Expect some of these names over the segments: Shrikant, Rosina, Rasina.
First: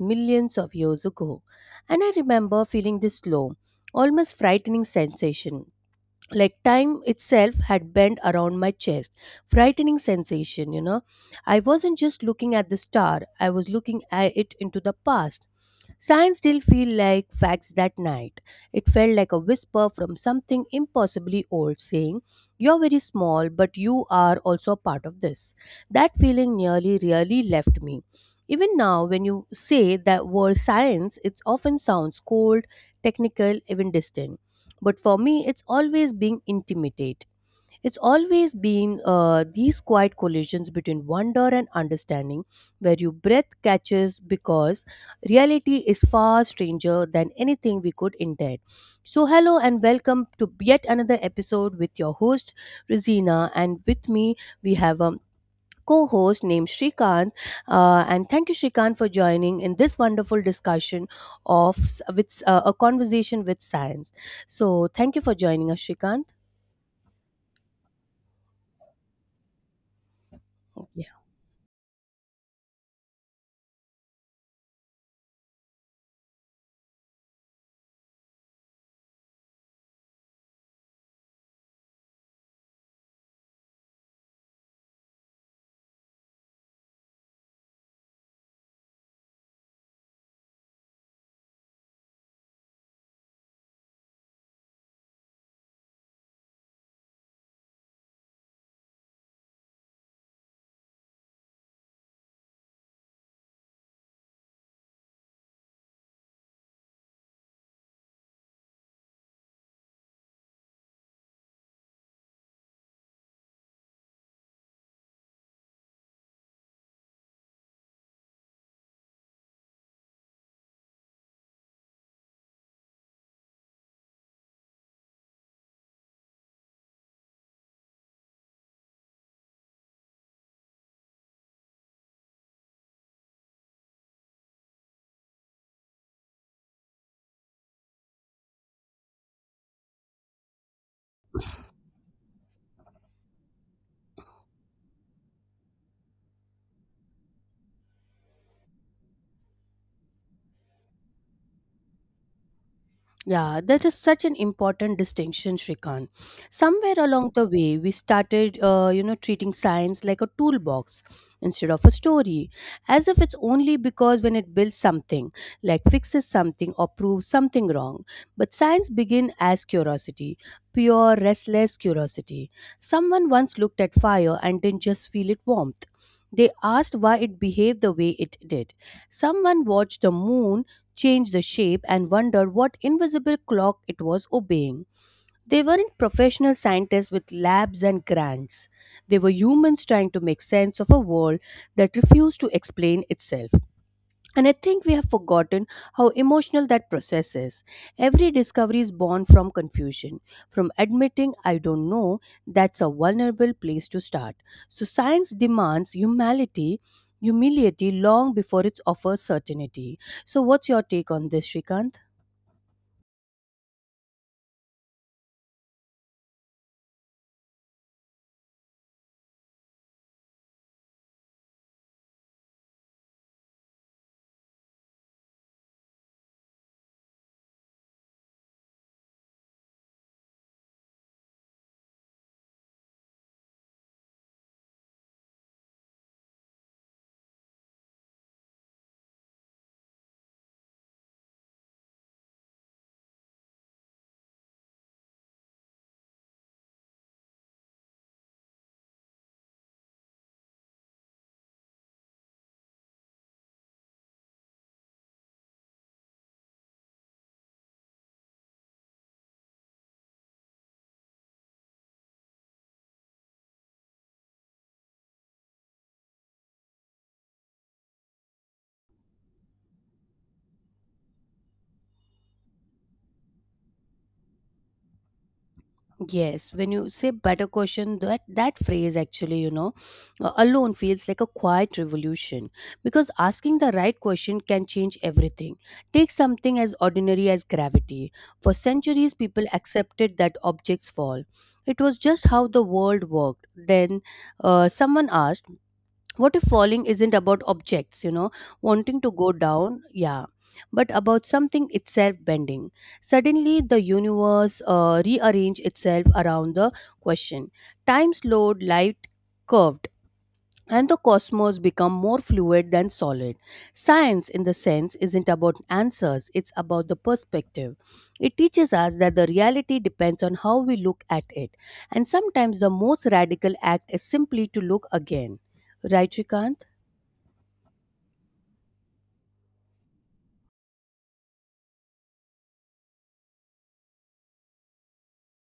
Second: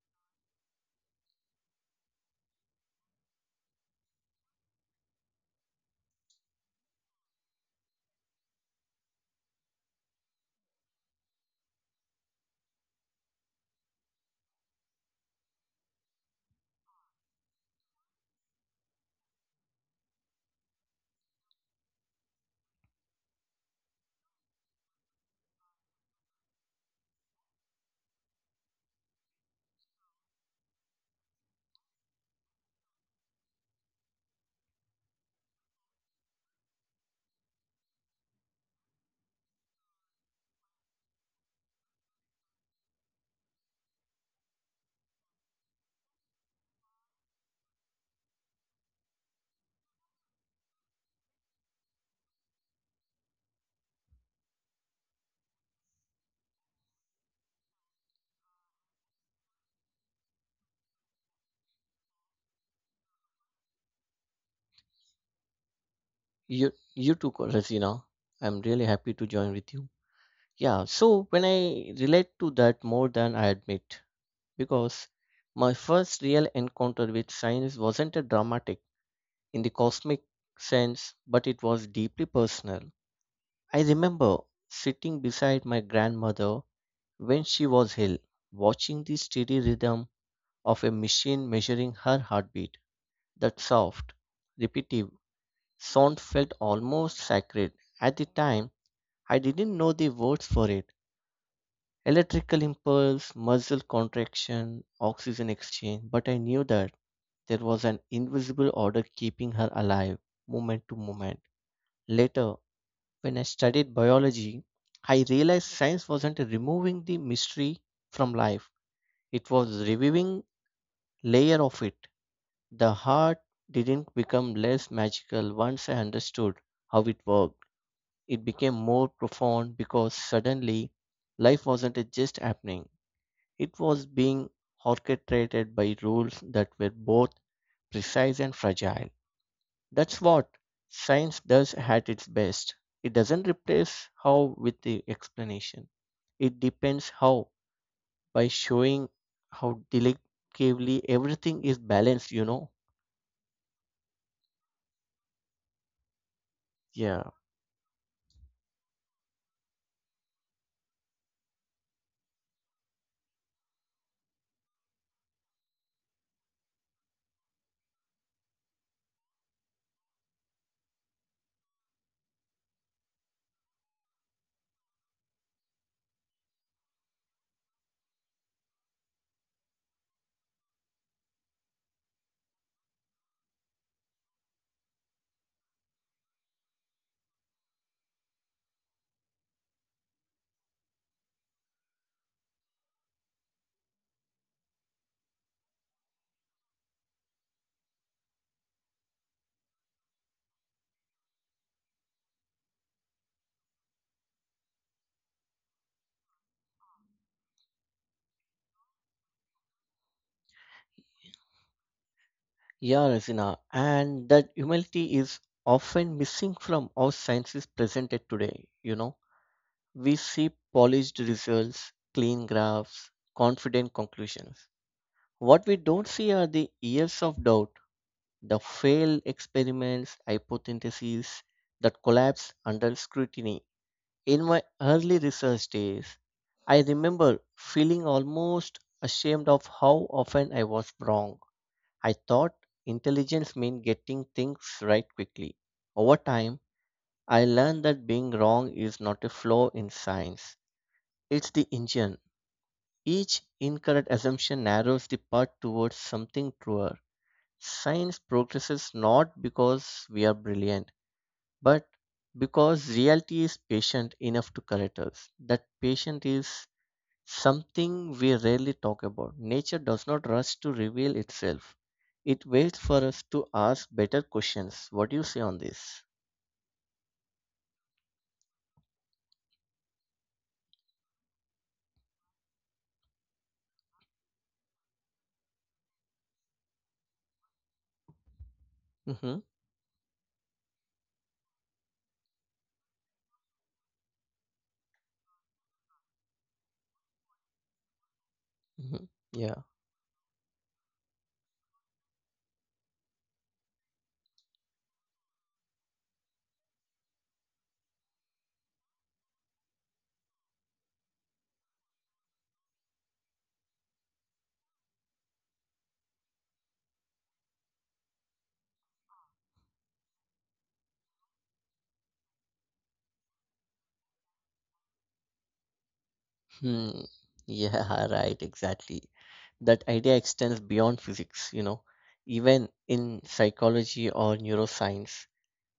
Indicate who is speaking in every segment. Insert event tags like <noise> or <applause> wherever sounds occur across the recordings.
Speaker 1: millions of years ago." And I remember feeling this low, almost frightening sensation, like time itself had bent around my chest, frightening sensation. I wasn't just looking at the star, I was looking at it into the past. Science still feel like facts that night. It felt like a whisper from something impossibly old saying, you're very small, but you are also a part of this. That feeling nearly really left me. Even now, when you say that word science, it often sounds cold, technical, even distant. But for me, it's always being intimidate, it's always been these quiet collisions between wonder and understanding, where your breath catches because reality is far stranger than anything we could intend. So hello and welcome to yet another episode with your host Rosina, and with me we have a co host named Shrikant. And thank you, Shrikant, for joining in this wonderful discussion with a conversation with science. So, thank you for joining us, Shrikant.
Speaker 2: You too, Rasina. I'm really happy to join with you. Yeah,
Speaker 1: Yeah.
Speaker 2: so when I relate to that more than I admit, because my first real encounter with science wasn't a dramatic in the cosmic sense, but it was deeply personal. I remember sitting beside my grandmother when she was ill, watching the steady rhythm of a machine measuring her heartbeat. That soft, repetitive sound felt almost sacred. At the time, I didn't know the words for it. Electrical impulse, muscle contraction, oxygen exchange, but I knew that there was an invisible order keeping her alive, moment to moment. Later, when I studied biology, I realized science wasn't removing the mystery from life. It was reviewing layer of it. The heart didn't become less magical once I understood how it worked. It became more profound because suddenly life wasn't just happening, it was being orchestrated by rules that were both precise and fragile. That's what science does at its best. It doesn't replace how with the explanation, it depends how by showing how delicately everything is balanced,
Speaker 1: Yeah, that is such an important distinction, Shrikant. Somewhere
Speaker 2: Yeah.
Speaker 1: along the way, we started, you know, treating science like a toolbox instead of a story, as if it's only because when it builds something, like fixes something or proves something wrong. But science begin as curiosity, pure, restless curiosity. Someone once looked at fire and didn't just feel it warmth. They asked why it behaved the way it did. Someone watched the moon change the shape, and wonder what invisible clock it was obeying. They weren't professional scientists with labs and grants. They were humans trying to make sense of a world that refused to explain itself. And I think we have forgotten how emotional that process is. Every discovery is born from confusion, from admitting I don't know, that's a vulnerable place to start. So science demands humility, humility long before it offers certainty. So what's your take on this, Shrikant?
Speaker 2: Yeah, Rasina, and that humility is often missing from how science is presented today. You know, we see polished results, clean graphs, confident conclusions. What we don't see are the years of doubt, the failed experiments, hypotheses that collapse under scrutiny. In my early research days, I remember feeling almost ashamed of how often I was wrong. I thought intelligence meant getting things right quickly. Over time, I learned that being wrong is not a flaw in science, it's the engine. Each incorrect assumption narrows the path towards something truer. Science progresses not because we are brilliant, but because reality is patient enough to correct us. That patience is something we rarely talk about. Nature does not rush to reveal itself. It waits for us to ask better questions. What do you say on this?
Speaker 1: Yes, when you say better question, that phrase actually, you know, alone feels like a quiet revolution because asking the right question can change everything. Take something as ordinary as gravity. For
Speaker 2: Mm-hmm.
Speaker 1: centuries, people accepted that objects fall. It was just how the world worked. Then someone asked, what if falling isn't about objects, you know,
Speaker 2: Hmm.
Speaker 1: wanting to
Speaker 2: Yeah.
Speaker 1: go down, yeah, but about something itself bending. Suddenly the universe rearrange itself around the question. Time slowed, light curved, and the cosmos become more fluid than solid. Science in the sense isn't about answers, it's about the perspective. It teaches us that the reality depends on how we look at it, and sometimes the most radical act is simply to look again, right Shrikant?
Speaker 2: Hmm. Yeah, <laughs> right, exactly. That idea extends beyond physics, you know. Even in psychology or neuroscience,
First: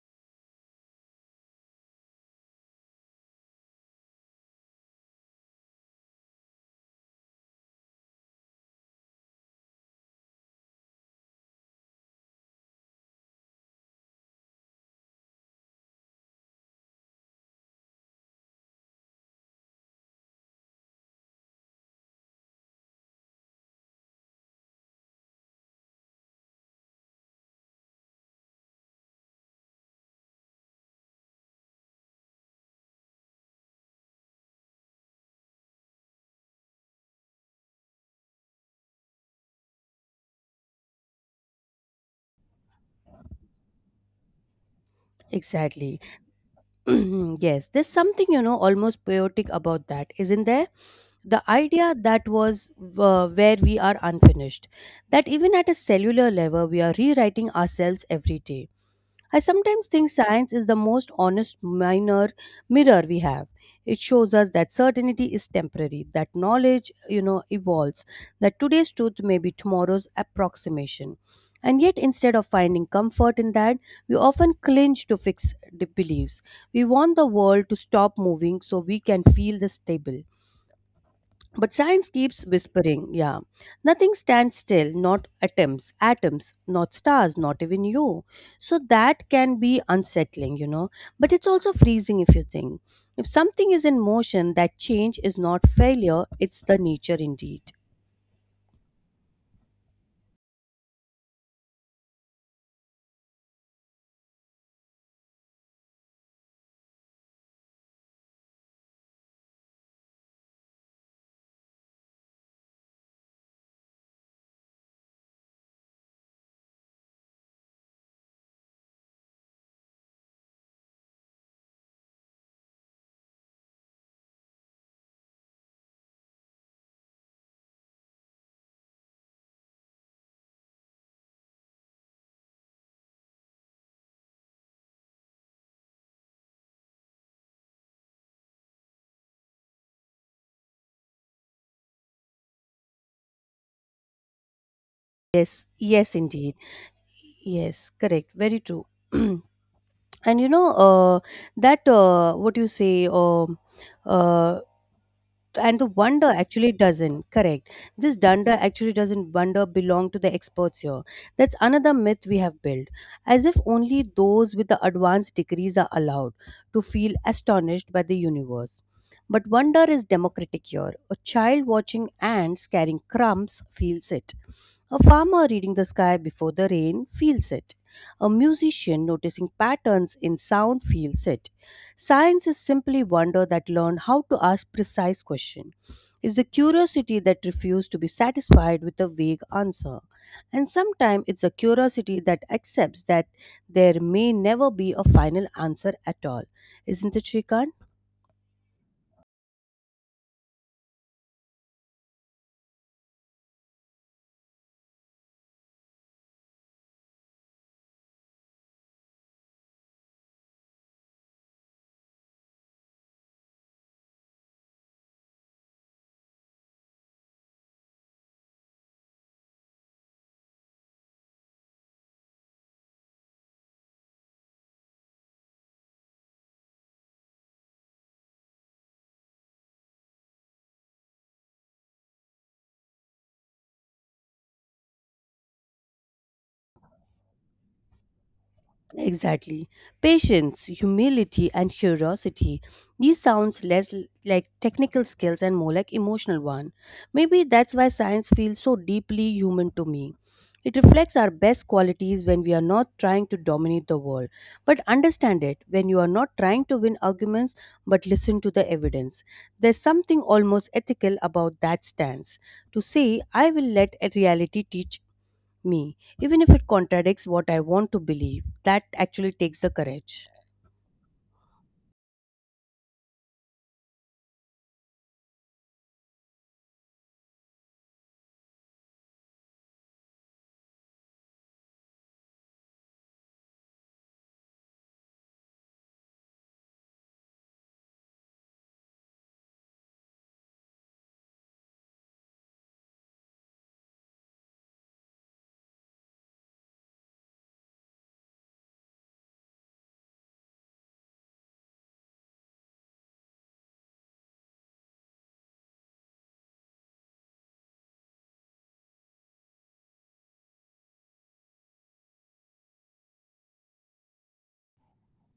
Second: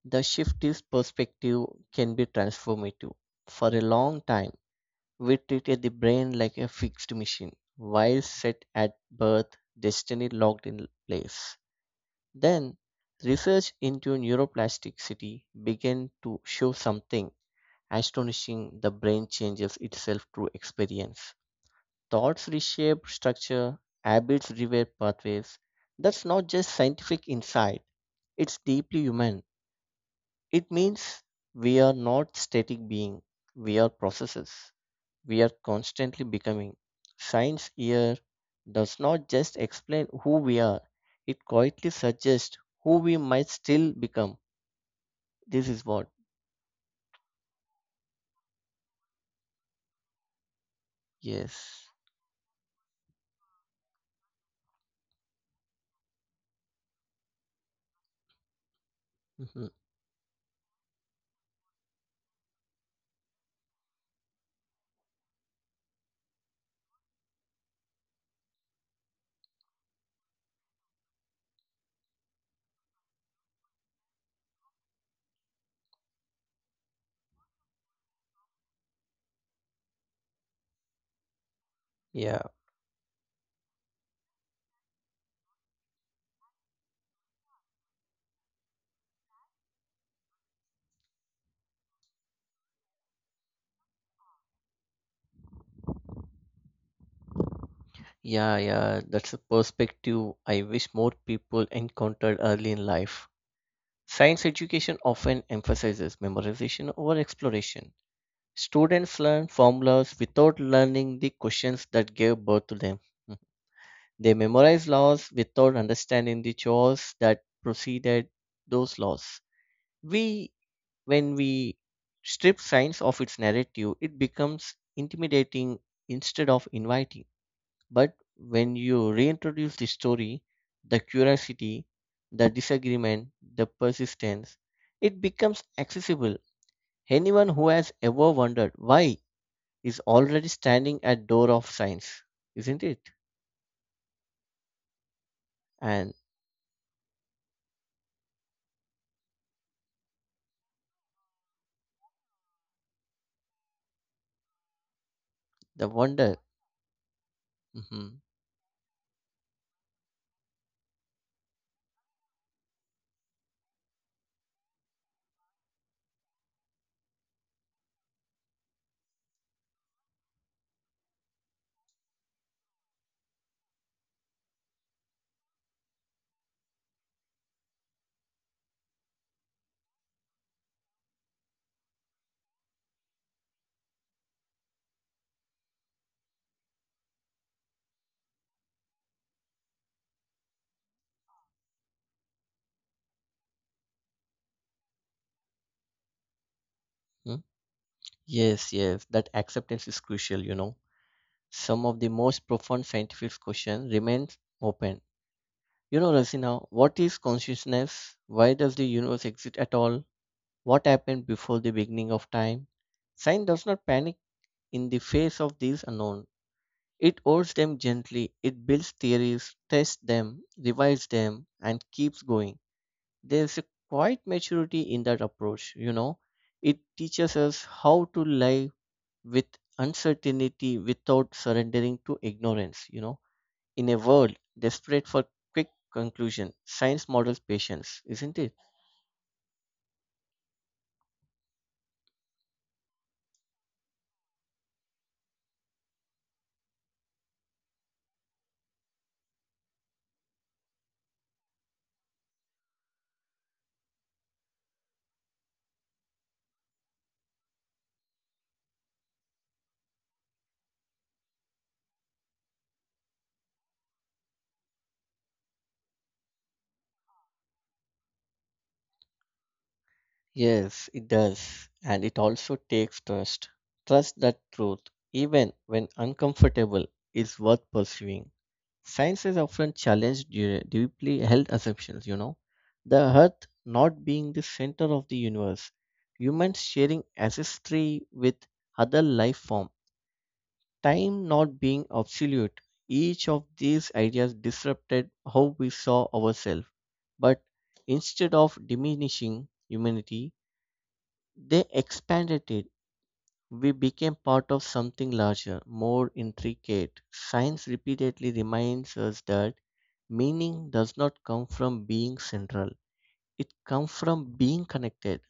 Speaker 2: the shift is perspective can be transformative. For a long time, we treated the brain like a fixed machine. While set at birth, destiny locked in place. Then, research into neuroplasticity began to show something astonishing. The brain changes itself through experience. Thoughts reshape structure, habits rewire pathways. That's not just scientific insight, it's deeply human. It means we are not static beings, we are processes, we are constantly becoming. Science here does not just explain who we are, it quietly suggests who we might still become. This is
Speaker 1: Exactly.
Speaker 2: what,
Speaker 1: <clears throat> Yes, there's something, you know, almost poetic about that, isn't there? The
Speaker 2: yes.
Speaker 1: idea that was where we are unfinished, that even at a cellular level, we are rewriting ourselves every day. I
Speaker 2: Mhm.
Speaker 1: sometimes think science is the most honest minor mirror we have. It shows us that certainty is temporary, that knowledge, you know, evolves, that today's truth may be tomorrow's approximation. And yet, instead of finding comfort in that, we often cling to fixed beliefs. We want the world to stop moving so we can feel the stable. But science
Speaker 2: Yeah,
Speaker 1: keeps whispering, yeah. Nothing stands still, not atoms, not stars, not even you. So that can be unsettling, you know. But it's also freezing if you think. If something is in motion, that change is not failure, it's the nature indeed.
Speaker 2: yeah, yeah. That's a perspective I wish more people encountered early in life. Science education often emphasizes memorization over exploration. Students learn formulas without learning the questions that gave birth to them. They memorized laws without understanding the chores that preceded those laws. We, when we strip science of its narrative, it becomes intimidating instead of inviting. But when you reintroduce the story, the curiosity, the disagreement, the persistence, it becomes accessible. Anyone who has ever wondered why is already standing at door of science, isn't it?
Speaker 1: Yes, yes,
Speaker 2: And
Speaker 1: indeed. Yes, correct. Very true. <clears throat> And you know, that what you say uh, and the
Speaker 2: the
Speaker 1: wonder
Speaker 2: wonder.
Speaker 1: actually doesn't correct this
Speaker 2: Mhm.
Speaker 1: dunder actually doesn't wonder belong to the experts here. That's another myth we have built, as if only those with the advanced degrees are allowed to feel astonished by the universe. But wonder is democratic here. A child watching ants carrying crumbs feels it, a farmer reading the sky before the rain feels it, a musician noticing patterns in sound feels it. Science is simply wonder that learned how to ask precise questions. It's the curiosity that refused to be satisfied with a vague answer. And sometimes it's a curiosity that accepts that there may never be a final answer at all. Isn't it, Shrikant?
Speaker 2: Yes, yes, that acceptance is crucial, you know. Some of the most profound scientific questions remain open. You know, Rasina, what is consciousness? Why does the universe exist at all? What happened before the beginning of time? Science does not panic in the face of these unknown. It holds them gently, it builds theories, tests them, revises them, and keeps going. There's a quiet maturity in that approach, you know. It teaches us how to live with uncertainty without surrendering to ignorance, you know, in a world desperate for quick conclusion, science models patience, isn't it?
Speaker 1: Exactly. Patience, humility, and curiosity. These sounds like technical skills and more like emotional one. Maybe that's why science feels so deeply human to me. It reflects our best qualities when we are not trying to dominate the world, but understand it, when you are not trying to win arguments but listen to the evidence. There's something almost ethical about that stance. To say, I will let a reality teach me, even if it contradicts what I want to believe. That actually takes the courage.
Speaker 2: Yes, it does. And it also takes trust. Trust that truth, even when uncomfortable, is worth pursuing. Science has often challenged deeply held assumptions, you know. The Earth not being the center of the universe, humans sharing ancestry with other life forms, time not being absolute. Each of these ideas disrupted how we saw ourselves. But instead of diminishing humanity, they expanded it. We became part of something larger, more intricate. Science repeatedly reminds us that meaning does not come from being central, it comes from being connected.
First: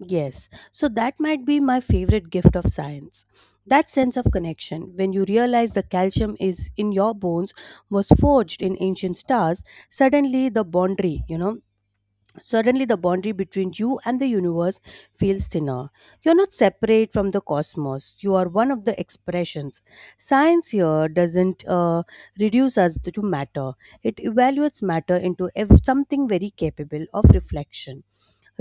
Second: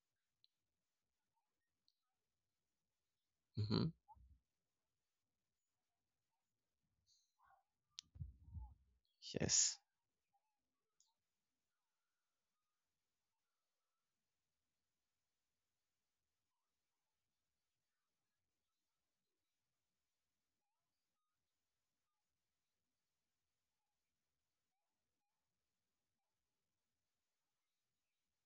Speaker 1: Yes, so that might be my favorite gift of science. That
Speaker 2: Mhm.
Speaker 1: sense of connection, when you realize the calcium is in your bones was forged in ancient stars,
Speaker 2: Yes.
Speaker 1: suddenly the boundary, you know, Suddenly, the boundary between you and the universe feels thinner. You're not separate from the cosmos, you are one of the expressions. Science here doesn't reduce us to matter, it evaluates matter into something very capable of reflection,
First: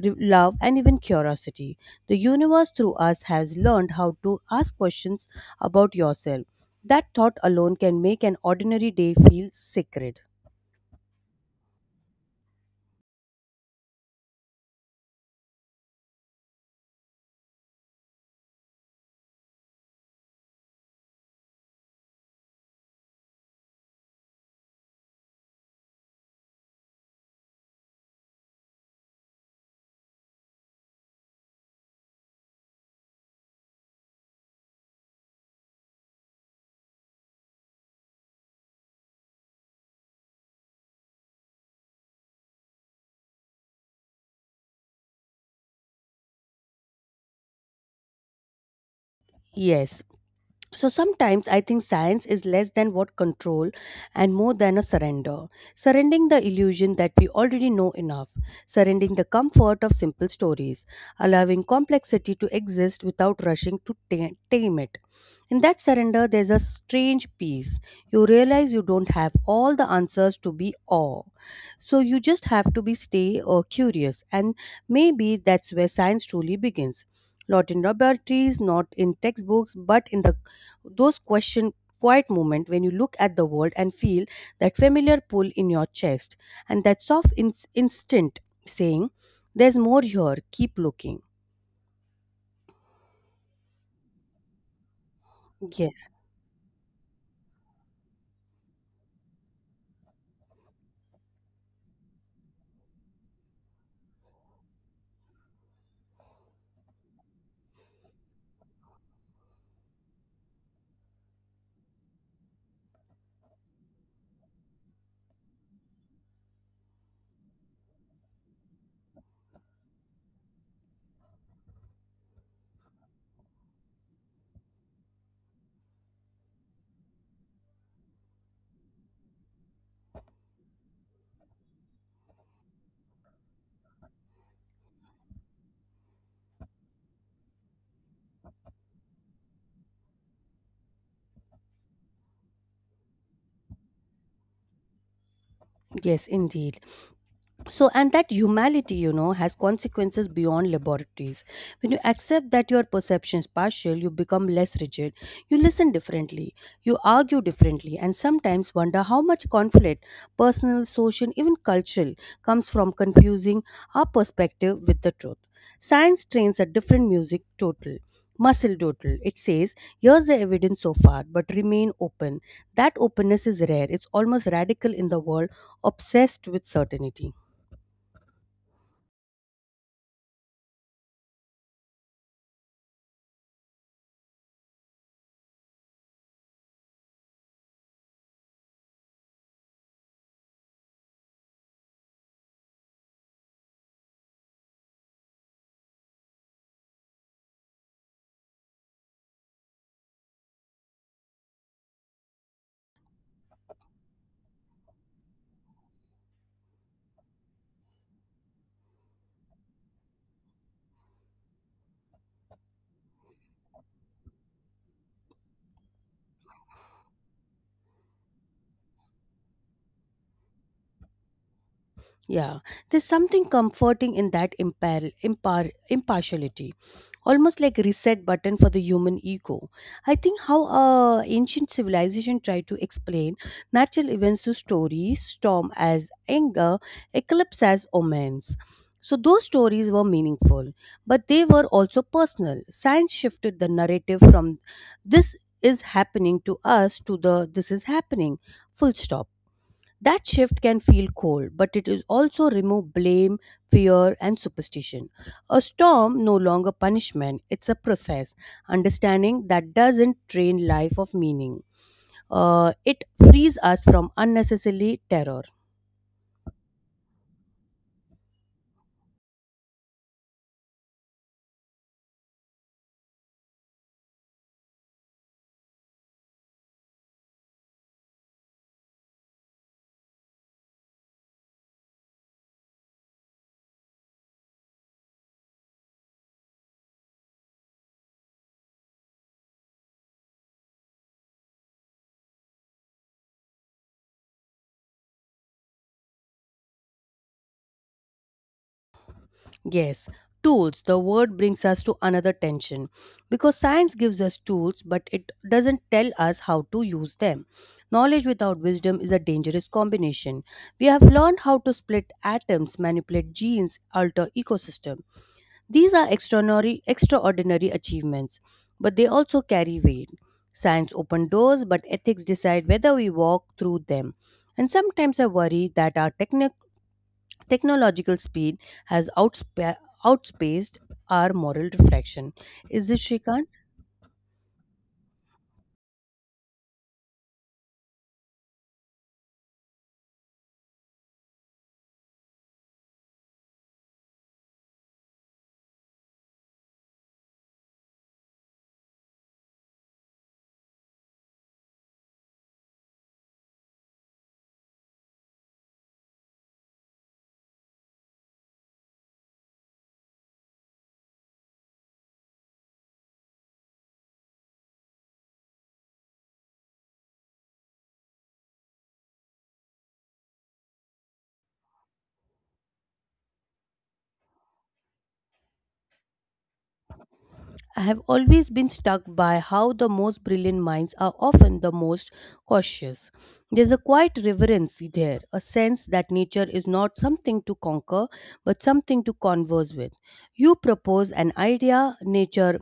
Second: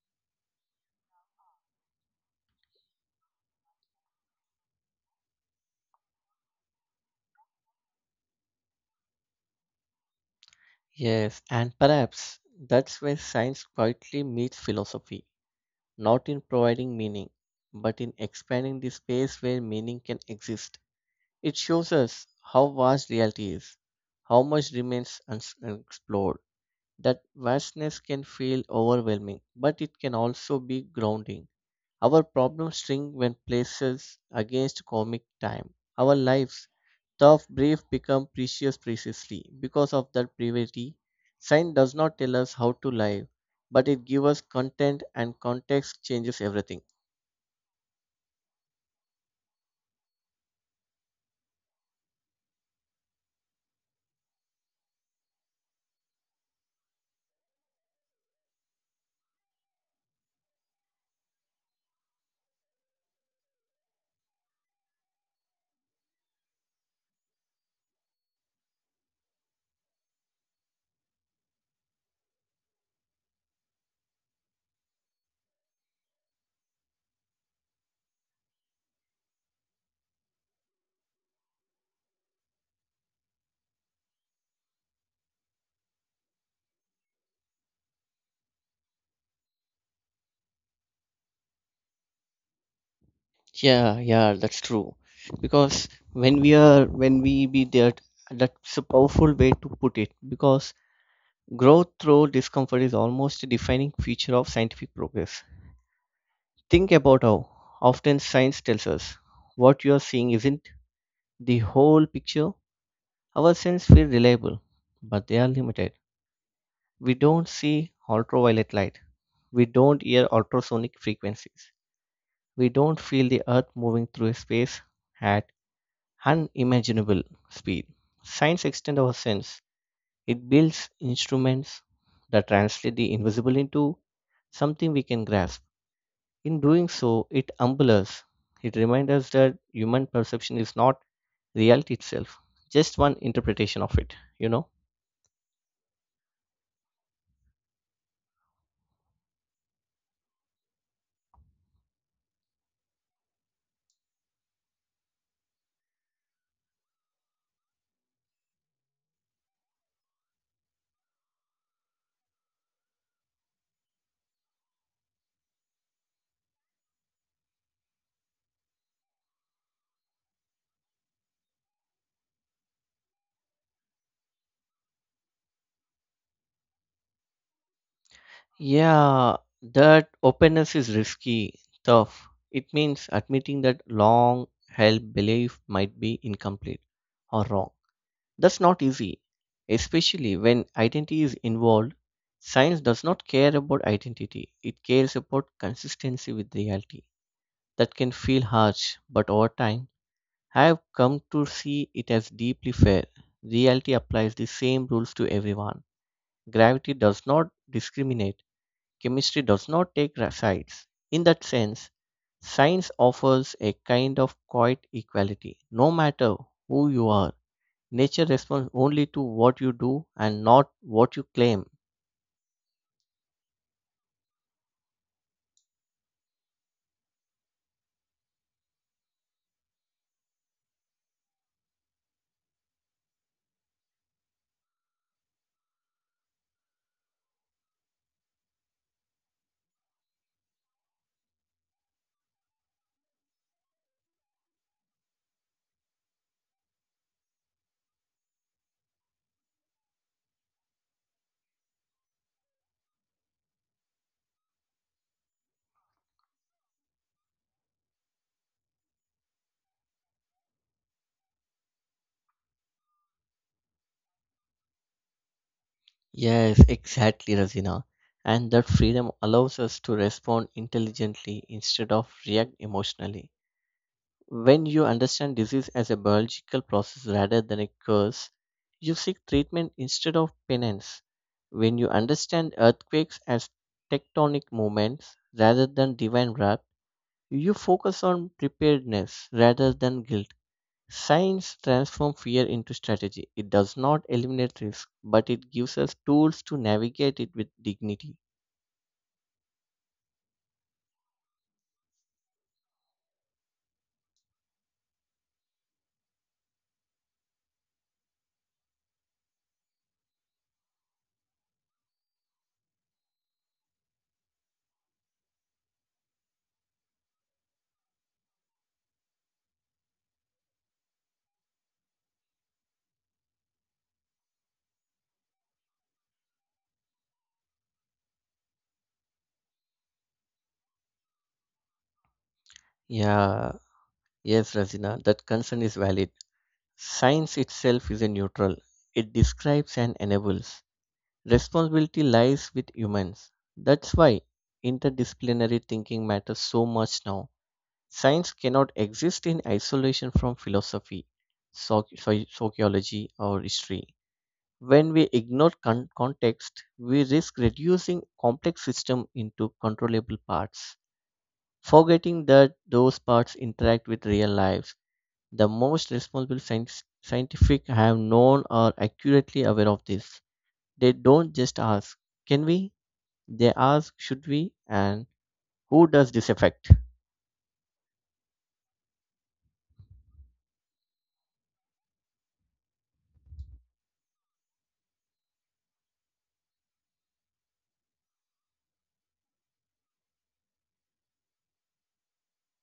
Speaker 1: love, and even curiosity. The universe through us has learned how to ask questions about yourself. That thought alone can make an ordinary day feel sacred.
Speaker 2: Yes, and perhaps that's where science quietly meets philosophy, not in providing meaning, but in expanding the space where meaning can exist. It shows us how vast reality is, how much remains unexplored. That vastness can feel overwhelming, but it can also be grounding. Our problems shrink when places against comic time. Our lives, tough, brief, become precious precisely because of that brevity. Science does not tell us how to live, but it gives us content, and context changes everything.
Speaker 1: Yes, so sometimes I think science is less than what control and more than a surrender. Surrendering the illusion that we already know enough, surrendering the comfort of simple stories, allowing complexity to exist without rushing to tame it. In that surrender, there's a strange peace. You realize you don't have all the answers to be awe. So you just have to be stay or curious, and maybe that's where science truly begins. Not in laboratories, not in textbooks, but in the those question quiet moment when you look at the world and feel that familiar pull in your chest, and that soft instinct saying, there's more here, keep looking.
Speaker 2: Yeah, yeah, that's true. Because
Speaker 1: Yes,
Speaker 2: when we be there, that's a powerful way to put it. Because growth through discomfort is almost a defining feature of scientific progress. Think about how often science tells us what you are seeing isn't the whole picture. Our senses feel reliable, but they are limited. We don't see ultraviolet light. We don't hear ultrasonic frequencies. We don't feel the earth moving through space at unimaginable speed. Science extends our sense. It builds instruments that translate the invisible into something we can grasp. In doing so, it humbles us. It reminds us that human perception is not reality itself, just one interpretation of it, you know?
Speaker 1: yes, indeed. So and that humanity, you know, has consequences beyond laboratories. When you accept that your perception is partial, you become less rigid. You listen differently, you argue differently, and sometimes wonder how much conflict, personal, social, even cultural, comes from confusing our perspective with the truth. Science trains a different music total muscle total. It says, here's the evidence so far, but remain open. That openness is rare, it's almost radical in the world obsessed with certainty.
Speaker 2: Yeah, that openness is risky, tough. It means admitting that long held belief might be incomplete or wrong. That's not easy, especially when identity is involved. Science does not care about identity, it cares about consistency with reality. That can feel harsh, but over time, I have come to see it as deeply fair. Reality applies the same rules to everyone. Gravity does not discriminate, chemistry does not take sides. In that sense, science offers a kind of quiet equality. No matter who you are, nature responds only to what you do and not what you claim.
Speaker 1: Yeah, there's something comforting in that impartiality, almost like reset button for the human ego. I think how ancient civilization tried to explain natural events to stories, storm as anger, eclipse as omens. So those stories were meaningful, but they were also personal. Science shifted the narrative from this is happening to us to the this is happening, full stop. That shift can feel cold, but it is also remove blame, fear, and superstition. A storm no longer punishment; it's a process. Understanding that doesn't drain life of meaning. It frees us from unnecessary terror.
Speaker 2: Yes, exactly, Razina. And that freedom allows us to respond intelligently instead of react emotionally. When you understand disease as a biological process rather than a curse, you seek treatment instead of penance. When you understand earthquakes as tectonic movements rather than divine wrath, you focus on preparedness rather than guilt. Science transforms fear into strategy. It does not eliminate risk, but it gives us tools to navigate it with dignity.
Speaker 1: Yes, tools. The word brings us to another tension because science gives us tools, but it doesn't tell us how to use them. Knowledge without wisdom is a dangerous combination. We have learned how to split atoms, manipulate genes, alter ecosystem. These are extraordinary achievements, but they also carry weight. Science open doors, but ethics decide whether we walk through them. And sometimes I worry that our Technological speed has outspaced our moral reflection. Is this
Speaker 2: Yeah,
Speaker 1: Shrikant?
Speaker 2: yes, Razina, that concern is valid. Science itself is a neutral. It describes and enables. Responsibility lies with humans. That's why interdisciplinary thinking matters so much now. Science cannot exist in isolation from philosophy, sociology, or history. When we ignore context, we risk reducing complex systems into controllable parts, forgetting that those parts interact with real lives. The most responsible science, scientific have known are accurately aware of this. They don't just ask, can we? They ask, should we? And who does this affect?
Speaker 1: I have always been struck by how the most brilliant minds are often the most cautious. There's a quiet reverence there, a sense that nature is not something to conquer, but something to converse with. You propose an idea, nature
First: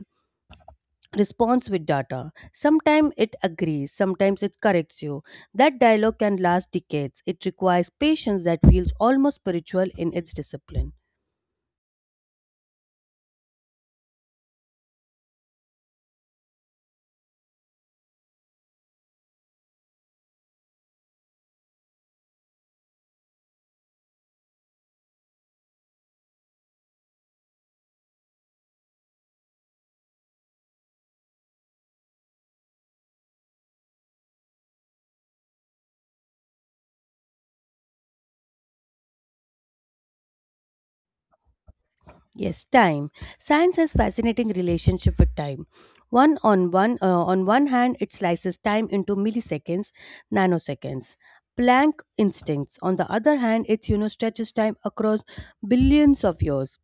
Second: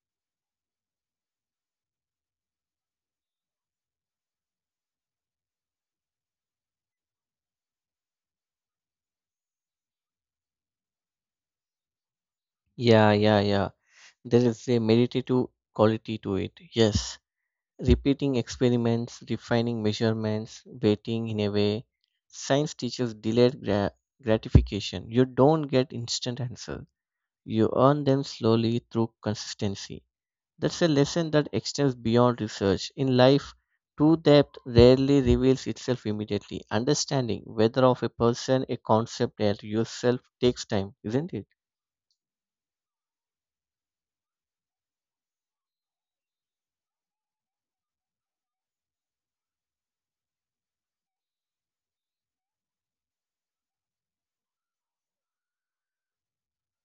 Speaker 1: responds with data. Sometimes it agrees, sometimes it corrects you. That dialogue can last decades. It requires patience that feels almost spiritual in its discipline.
Speaker 2: Yeah, yeah, yeah. There is a meditative quality to it. Yes. Repeating experiments, refining measurements, waiting in a way. Science teaches delayed gratification. You don't get instant answers. You earn them slowly through consistency. That's a lesson that extends beyond research. In life, true depth rarely reveals itself immediately. Understanding whether of a person, a concept, or yourself takes time, isn't it?
Speaker 1: Yes, time. Science has fascinating relationship with time. One on one on one hand, it slices time into milliseconds, nanoseconds. Planck instincts. On the other hand, it, you know, stretches time across billions of years.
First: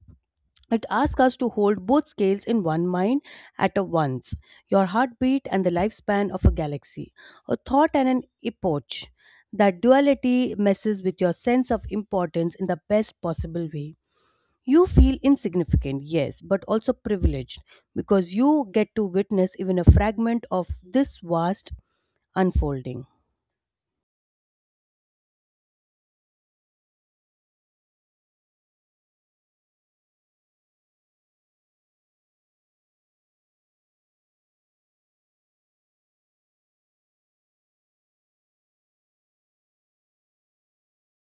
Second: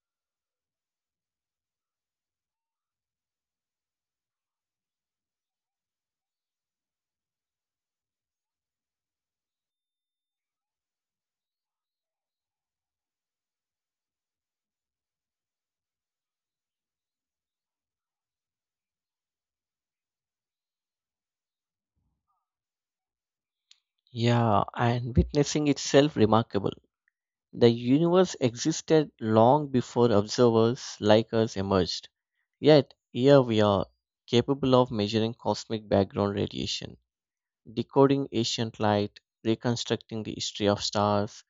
Speaker 1: It asks us to hold both scales in one mind at a once, your heartbeat and the lifespan of a galaxy, a thought and an epoch. That duality messes with your sense of importance in the best possible way. You feel insignificant, yes, but also privileged because you get to witness even a fragment of this vast unfolding.
Speaker 2: Yeah, and witnessing itself remarkable. The universe existed long before observers like us emerged. Yet, here we are, capable of measuring cosmic background radiation, decoding ancient light, reconstructing the history of stars.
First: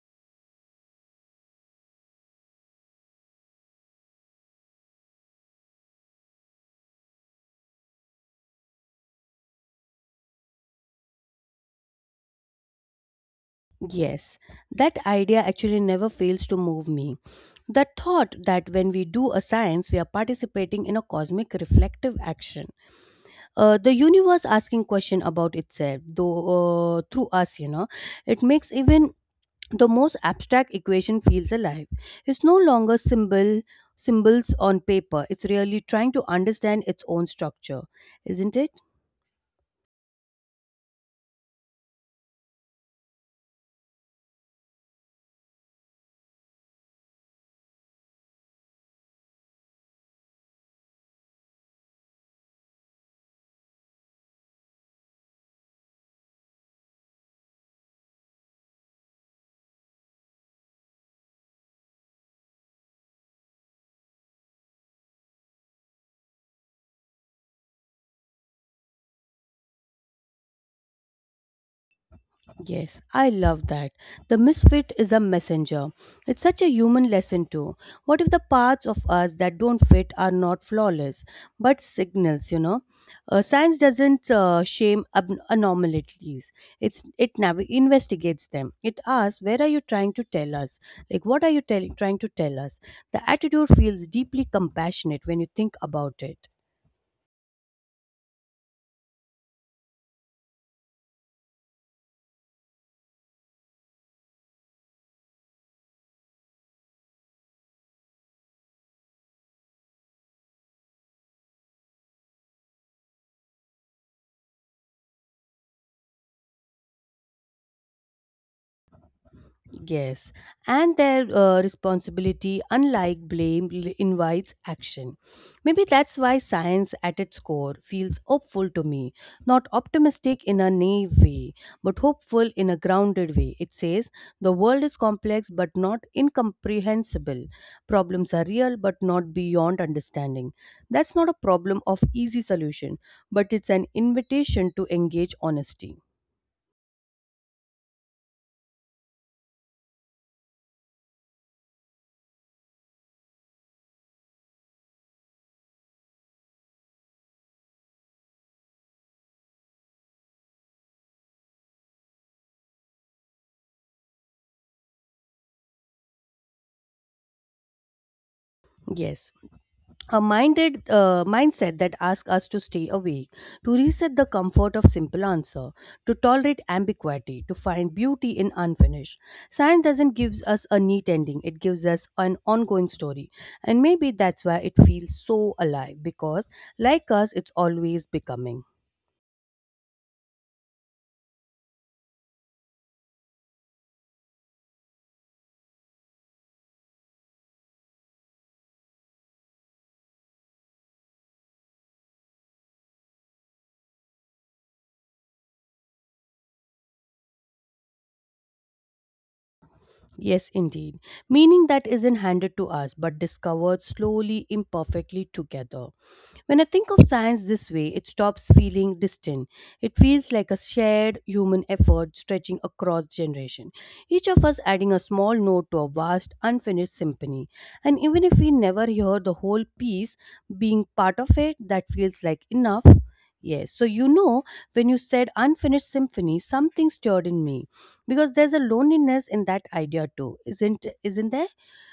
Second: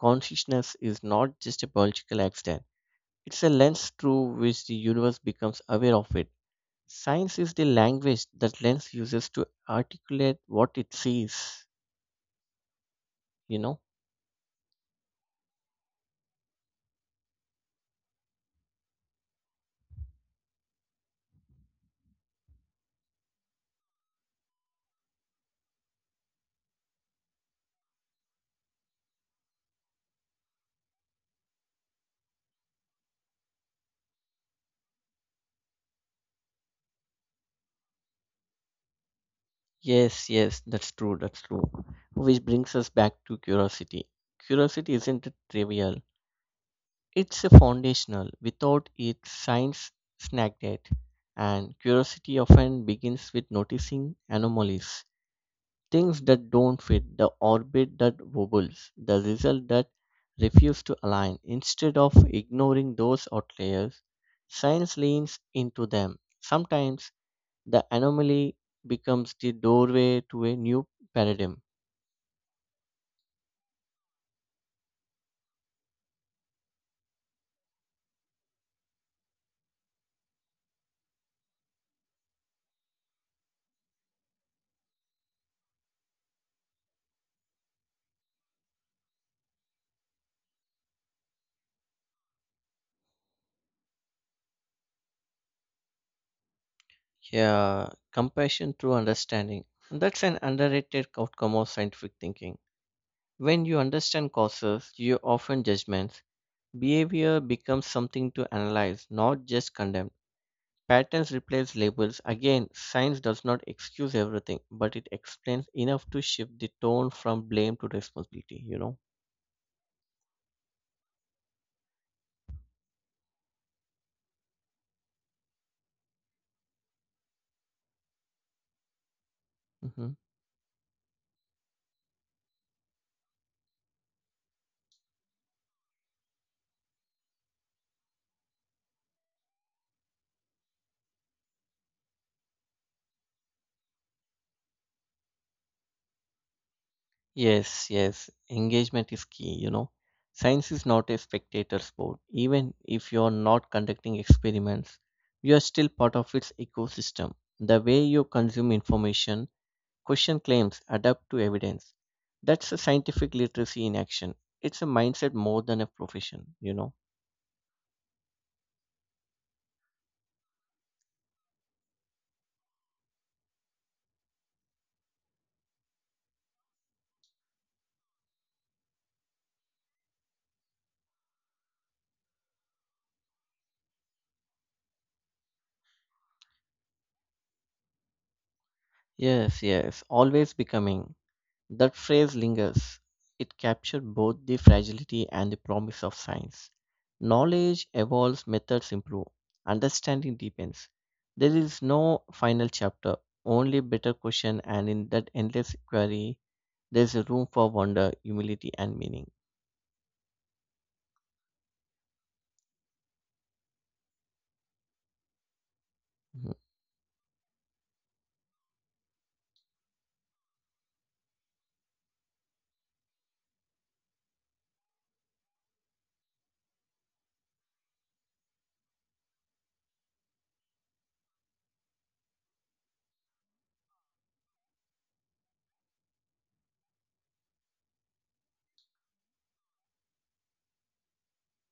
Speaker 2: Consciousness is not just a biological accident, it's a lens through which the universe becomes aware of it. Science is the language that lens uses to articulate what it sees, you know?
Speaker 1: Yes, that idea actually never fails to move me. The thought that when we do a science, we are participating in a cosmic reflective action. The universe asking question about itself, though through us, it makes even the most abstract equation feels alive. It's no longer symbols on paper. It's really trying to understand its own structure, isn't it?
Speaker 2: Yes, yes, that's true, that's true. Which brings us back to curiosity. Curiosity isn't trivial, it's a foundational. Without it, science snagged it. And curiosity often begins with noticing anomalies. Things that don't fit, the orbit that wobbles, the result that refuse to align. Instead of ignoring those outliers, science leans into them. Sometimes the anomaly becomes the doorway to a new paradigm.
Speaker 1: Yes, I love that. The misfit is a messenger. It's such a human lesson, too. What if the parts of us that don't fit are not flawless, but signals? Science doesn't anomalies. It investigates them. It asks, where are you trying to tell us? Like, what are you trying to tell us? The attitude feels deeply compassionate when you think about it.
Speaker 2: Yeah, compassion through understanding. That's an underrated outcome of scientific thinking. When you understand causes, you often judgments. Behavior becomes something to analyze, not just condemn. Patterns replace labels. Again, science does not excuse everything, but it explains enough to shift the tone from blame to responsibility, you know?
Speaker 1: Yes, and their responsibility, unlike blame, invites action. Maybe that's why science at its core feels hopeful to me. Not
Speaker 2: Hmm.
Speaker 1: optimistic in a naive way, but hopeful in a grounded way. It says the world is complex but not incomprehensible. Problems are real but not beyond understanding. That's not a problem of easy solution, but it's an invitation to engage honesty.
Speaker 2: Yes, yes. Engagement is key, you know? Science is not a spectator sport. Even if you're not conducting experiments, you are still part of its ecosystem. The way you consume information, question claims, adapt to evidence. That's a scientific literacy in action. It's a mindset more than a profession, you know?
Speaker 1: Yes, a minded mindset that asks us to stay awake, to reset the comfort of simple answer, to tolerate ambiguity, to find beauty in unfinished. Science doesn't give us a neat ending; it gives us an ongoing story, and maybe that's why it feels so alive because, like us, it's always becoming.
Speaker 2: Yes, yes, always becoming. That phrase lingers. It captured both the fragility and the promise of science. Knowledge evolves, methods improve, understanding deepens. There is no final chapter, only better question, and in that endless inquiry, there is a room for wonder, humility, and meaning.
Speaker 1: Yes, indeed. Meaning that isn't handed to us but discovered slowly, imperfectly together. When I
Speaker 2: Mhm.
Speaker 1: think of science this way, it stops feeling distant. It feels like a shared human effort stretching across generation. Each of us adding a small note to a vast unfinished symphony. And even if we never hear the whole piece, being part of it that feels like enough. Yes, so when you said unfinished symphony, something stirred in me because there's a loneliness in that idea too, isn't there?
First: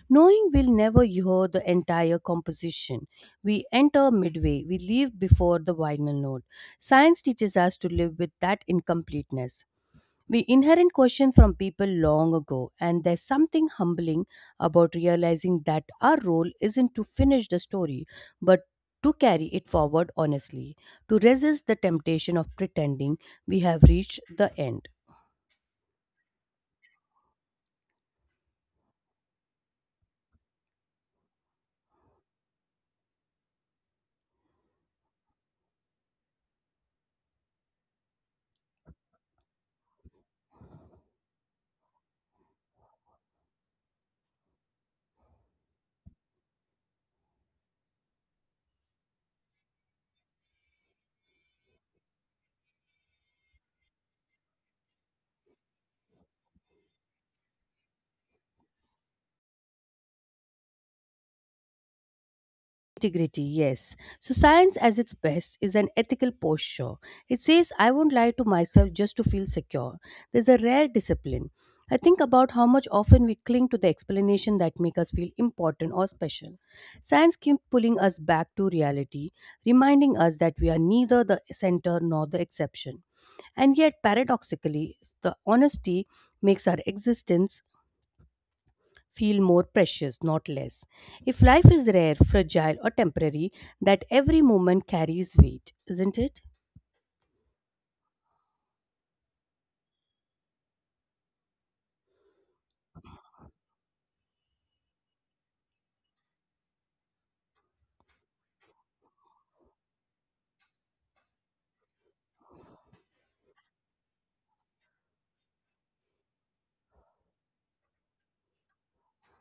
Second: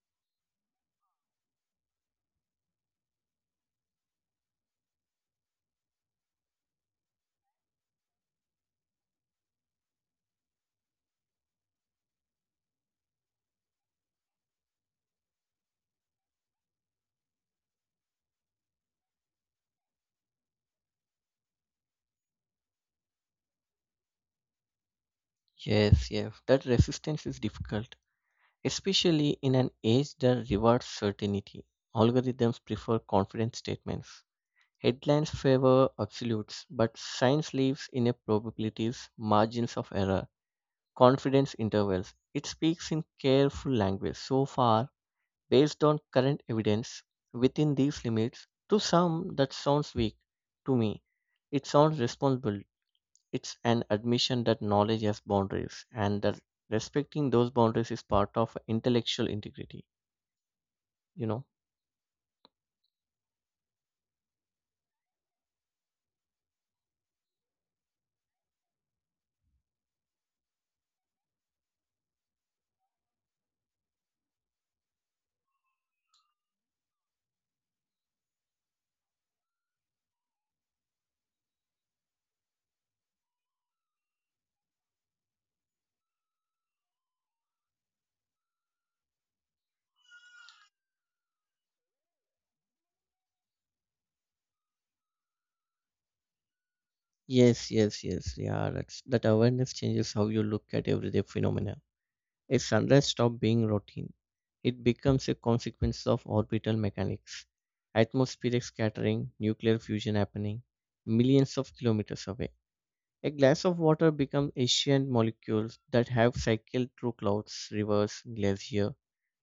Speaker 1: Knowing we'll never hear the entire composition, we enter midway, we leave before the final note. Science teaches us to live with that incompleteness. We inherit questions from people long ago, and there's something humbling about realizing that our role isn't to finish the story, but to carry it forward honestly, to resist the temptation of pretending we have reached the end.
Speaker 2: Yes, that resistance is difficult, especially in an age that rewards certainty. Algorithms prefer confident statements. Headlines favor absolutes, but science lives in a probabilities, margins of error, confidence intervals. It speaks in careful language. So far, based on current evidence, within these limits, to some that sounds weak. To me, it sounds responsible. It's an admission that knowledge has boundaries and that respecting those boundaries is part of intellectual integrity, you know.
Speaker 1: Integrity, yes. So, science as its best is an ethical posture. It says, I won't lie to myself just to feel secure. There's a rare discipline. I think about how much often we cling to the explanation that make us feel important or special. Science keeps pulling us back to reality, reminding us that we are neither the center nor the exception. And yet, paradoxically, the honesty makes our existence feel more precious, not less. If life is rare, fragile, or temporary, that every moment carries weight, isn't it?
Speaker 2: Yes. Yeah, that awareness changes how you look at everyday phenomena. If sunrise stops being routine, it becomes a consequence of orbital mechanics, atmospheric scattering, nuclear fusion happening millions of kilometers away. A glass of water becomes ancient molecules that have cycled through clouds, rivers, glaciers,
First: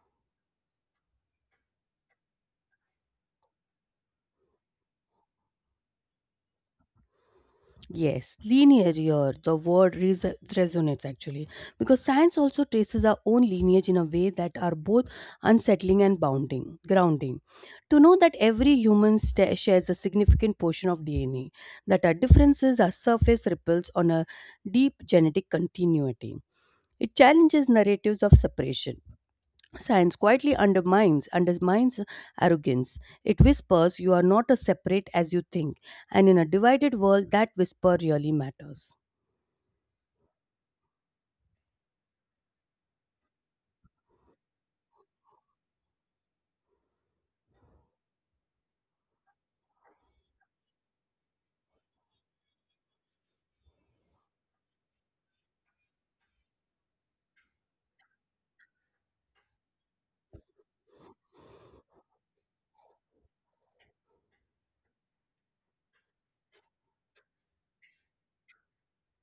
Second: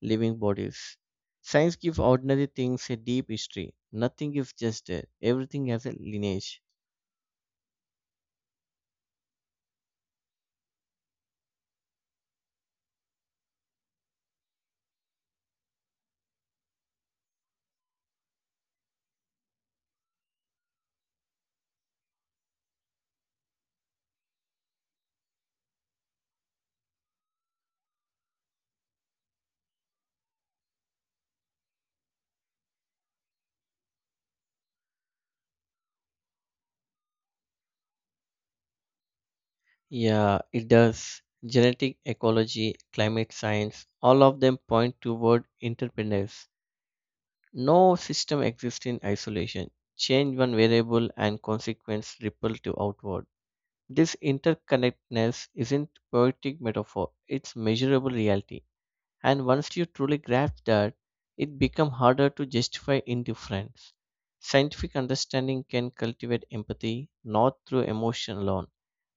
Speaker 2: living bodies. Science gives ordinary things a deep history. Nothing is just there. Everything has a lineage.
Speaker 1: Yes, lineage here, the resonates actually, because science also traces our own lineage in a way that are both unsettling and bounding, grounding. To know that every human sta shares a significant portion of DNA, that our differences are surface ripples on a deep genetic continuity. It challenges narratives of separation. Science quietly undermines arrogance. It whispers you are not as separate as you think, and in a divided world, that whisper really matters.
Speaker 2: Yeah, it does. Genetic ecology, climate science, all of them point toward interdependence. No system exists in isolation. Change one variable and consequence ripple to outward. This interconnectedness isn't poetic metaphor, it's measurable reality. And once you truly grasp that, it becomes harder to justify indifference. Scientific understanding can cultivate empathy not through emotion alone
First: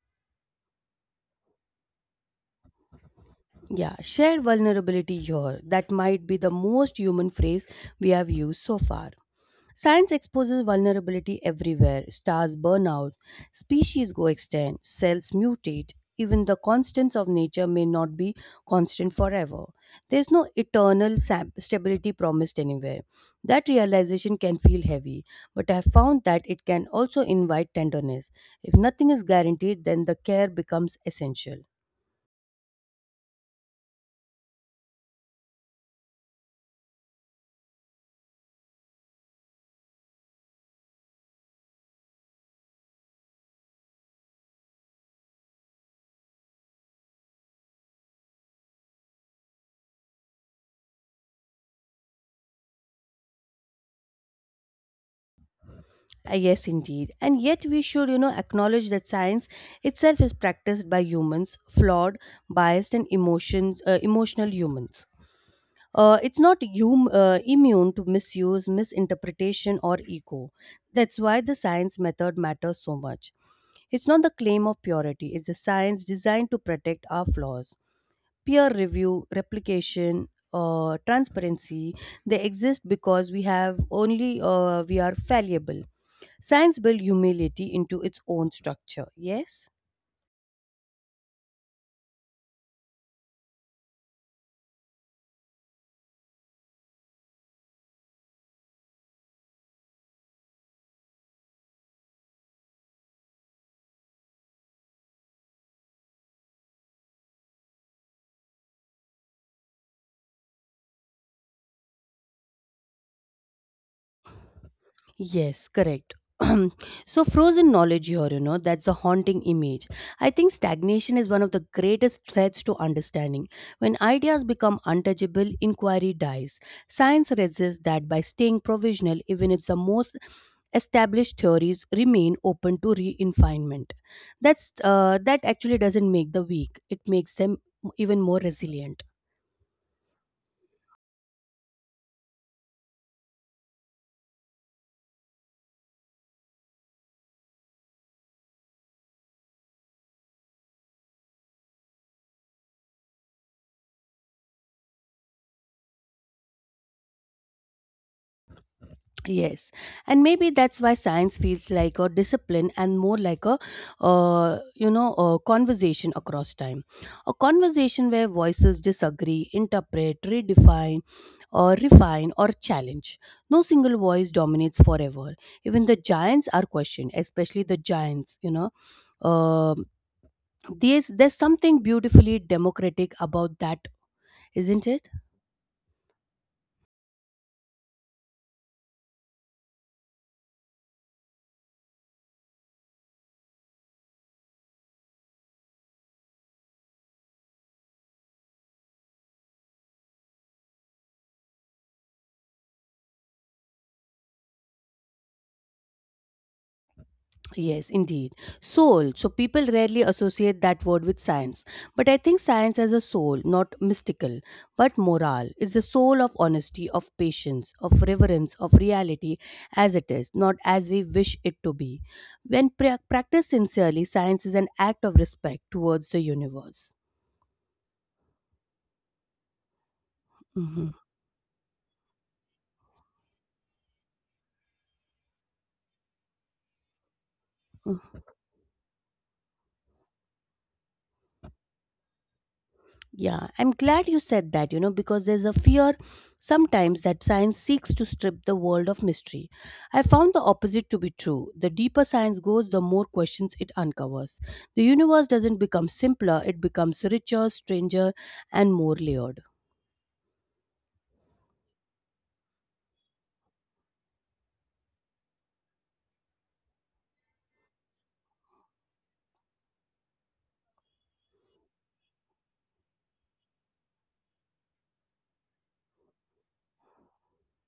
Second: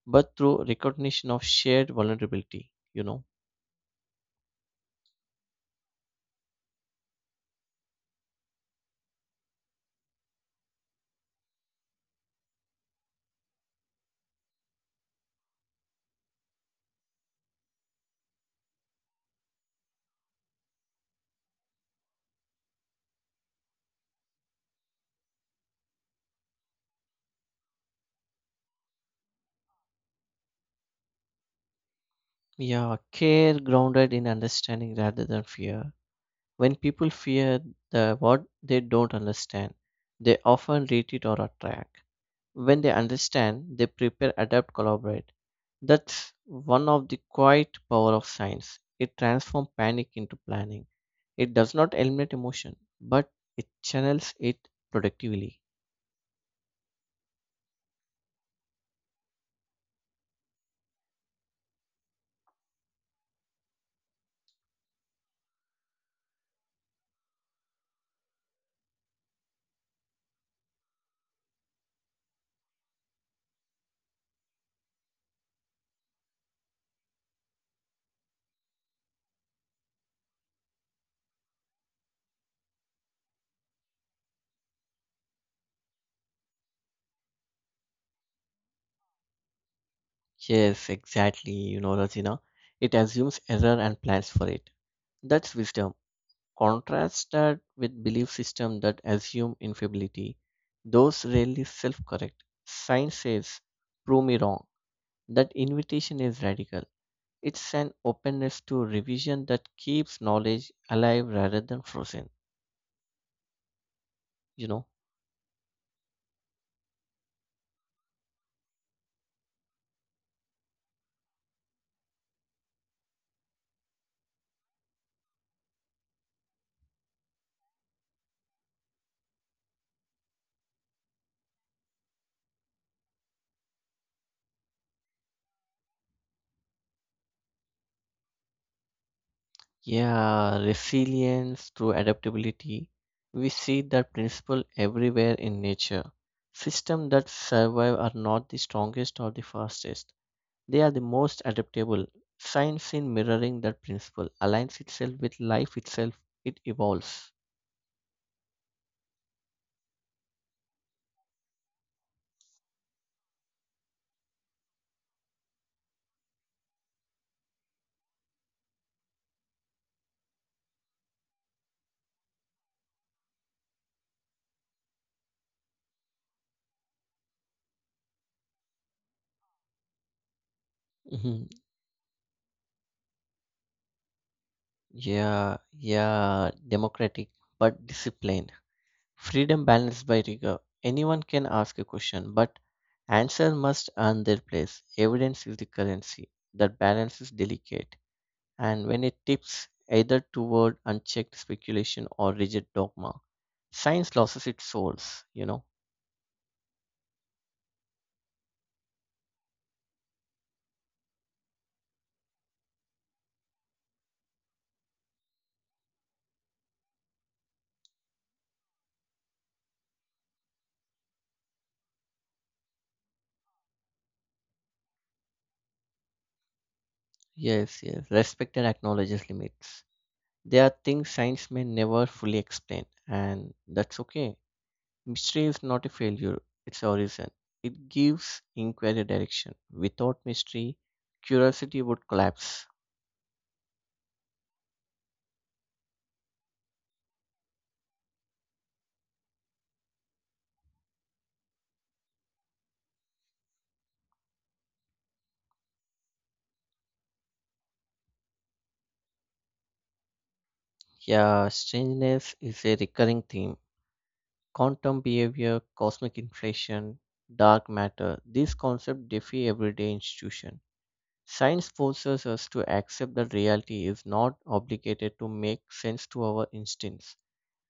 Speaker 2: but through recognition of shared vulnerability.
Speaker 1: Yeah, shared vulnerability here. That might be the most human phrase we have used so far. Science exposes vulnerability everywhere. Stars burn out, species go extinct, cells mutate. Even the constants of nature may not be constant forever. There's no eternal stability promised anywhere. That realization can feel heavy, but I have found that it can also invite tenderness. If nothing is guaranteed, then the care becomes essential.
Speaker 2: Yeah, care grounded in understanding rather than fear. When people fear the what they don't understand, they often retreat or attract. When they understand, they prepare, adapt, collaborate. That's one of the quiet power of science. It transforms panic into planning. It does not eliminate emotion, but it channels it productively.
Speaker 1: Yes, indeed. And yet we should, acknowledge that science itself is practiced by humans, flawed, biased, and emotional humans. It's not immune to misuse, misinterpretation, or ego. That's why the science method matters so much. It's not the claim of purity, it's the science designed to protect our flaws. Peer review, replication, transparency, they exist because we are fallible. Science built humility into its own structure, yes?
Speaker 2: Yes, exactly, Rajina. It assumes error and plans for it. That's wisdom. Contrast that with belief system that assume infallibility. Those rarely self-correct. Science says, prove me wrong. That invitation is radical. It's an openness to revision that keeps knowledge alive rather than frozen, you know.
Speaker 1: Yes, correct. <clears throat> So frozen knowledge here, that's a haunting image. I think stagnation is one of the greatest threats to understanding. When ideas become untouchable, inquiry dies. Science resists that by staying provisional even if the most established theories remain open to refinement. That actually doesn't make the weak, it makes them even more resilient.
Speaker 2: Yeah, resilience through adaptability. We see that principle everywhere in nature. Systems that survive are not the strongest or the fastest. They are the most adaptable. Science in mirroring that principle aligns itself with life itself. It evolves.
Speaker 1: Yes, and maybe that's why science feels like a discipline and more like a, a conversation across time, a conversation where voices disagree, interpret, redefine, or refine or challenge. No single voice dominates forever. Even the giants are questioned, especially the giants, you know. Um there's
Speaker 2: Mhm.
Speaker 1: something beautifully democratic about that, isn't it?
Speaker 2: Yeah, democratic but disciplined. Freedom balanced by rigor. Anyone can ask a question, but answer must earn their place. Evidence is the currency. That balance is delicate, and when it tips either toward unchecked speculation or rigid dogma, science loses its souls.
Speaker 1: Yes, indeed. Soul. So people rarely associate that word with science. But I think science has a soul, not mystical, but moral. It's the soul of honesty, of patience, of reverence, of reality as it is, not as we wish it to be. When practiced sincerely, science is an act of respect towards the universe.
Speaker 2: Yes, yes. Respect and acknowledges limits. There are
Speaker 1: Mhm.
Speaker 2: things science may never fully explain, and that's okay. Mystery is not a failure, it's a reason. It gives inquiry direction. Without mystery, curiosity would collapse.
Speaker 1: Yeah, I'm glad you said that, because there's a fear sometimes that science seeks to strip the world of mystery. I found the opposite to be true. The deeper science goes, the more questions it uncovers. The universe doesn't become simpler, it becomes richer, stranger, and more layered.
Speaker 2: Yeah, strangeness is a recurring theme. Quantum behavior, cosmic inflation, dark matter, these concepts defy everyday institution. Science forces us to accept that reality is not obligated to make sense to our instincts.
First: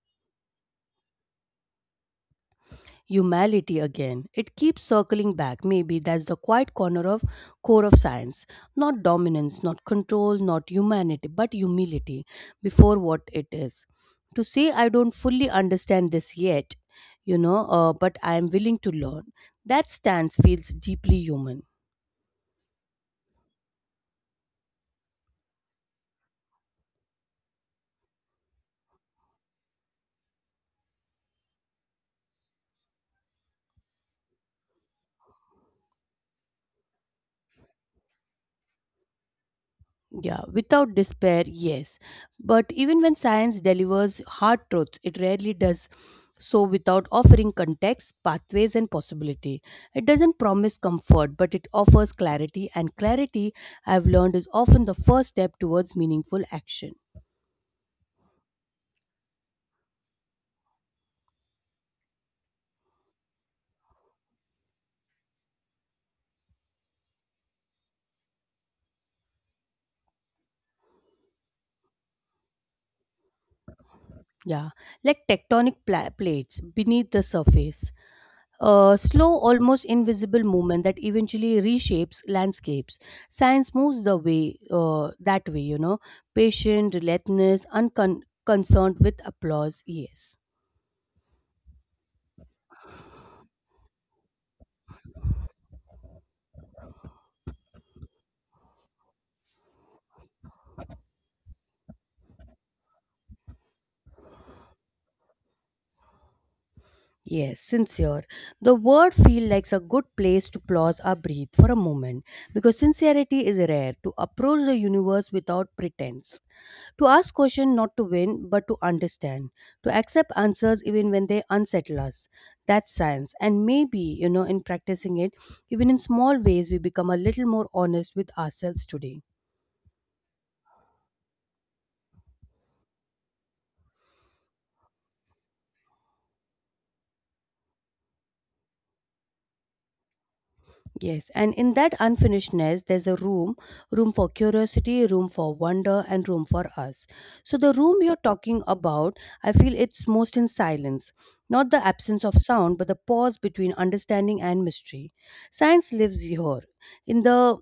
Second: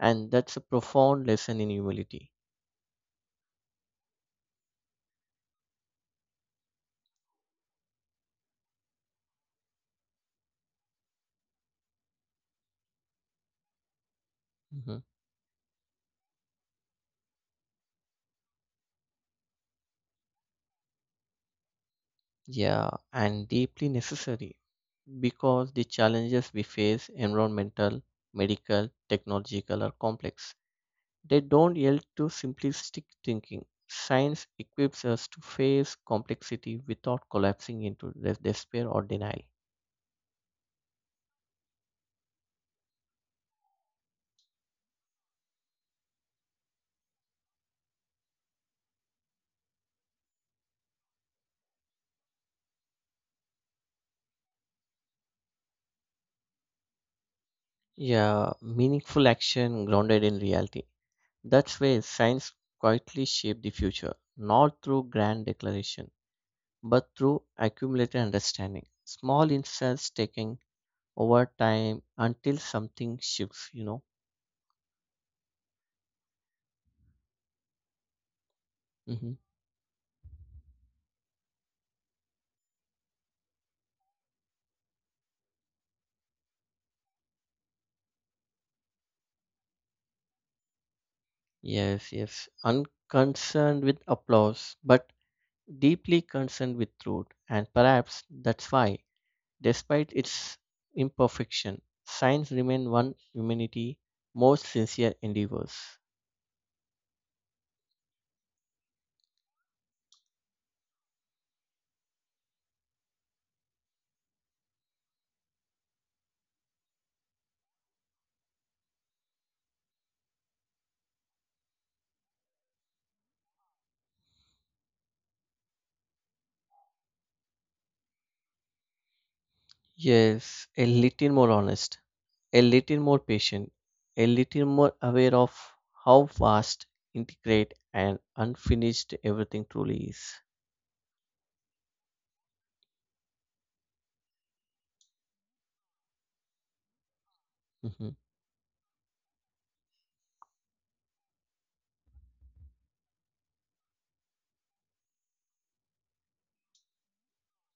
Speaker 2: And that's a profound lesson in humility.
Speaker 1: Humanity again. It keeps circling back. Maybe that's the quiet corner of core of science. Not dominance, not control, not humanity, but humility before what it is. To say I
Speaker 2: Mhm.
Speaker 1: don't fully understand this yet, but I am willing to learn. That stance feels deeply human.
Speaker 2: Yeah, and deeply necessary, because the challenges we face, environmental, medical, technological, are complex. They don't yield to simplistic thinking. Science equips us to face complexity without collapsing into despair or denial.
Speaker 1: Yeah, without despair, yes. But even when science delivers hard truths, it rarely does so without offering context, pathways, and possibility. It doesn't promise comfort, but it offers clarity, and clarity, I've learned, is often the first step towards meaningful action.
Speaker 2: Yeah, meaningful action grounded in reality. That's where science quietly shapes the future, not through grand declaration, but through accumulated understanding. Small insights taken over time until something shifts.
Speaker 1: Yeah, like tectonic plates beneath the surface. A
Speaker 2: Mhm.
Speaker 1: slow, almost invisible movement that eventually reshapes landscapes. Science moves the way that way, you know, patient, relentless, unconcerned with applause. Yes,
Speaker 2: Yes, yes. Unconcerned with applause, but deeply concerned with truth. And perhaps that's why, despite its imperfection, science remains one humanity's most sincere endeavors.
Speaker 1: yes, sincere. The word feel like a good place to pause or breathe for a moment because sincerity is rare to approach the universe without pretense. To ask questions not to win, but to understand. To accept answers even when they unsettle us. That's science. And maybe, in practicing it, even in small ways, we become a little more honest with ourselves today.
Speaker 2: Yes, a little more honest, a little more patient, a little more aware of how vast, integrate, and unfinished everything truly is.
Speaker 1: Yes, and in that unfinishedness, there's a room for curiosity, room for wonder, and room for us. So, the
Speaker 2: Mhm.
Speaker 1: room you're talking about, I feel it's most in silence. Not the absence of sound, but the pause between understanding and mystery. Science lives here in the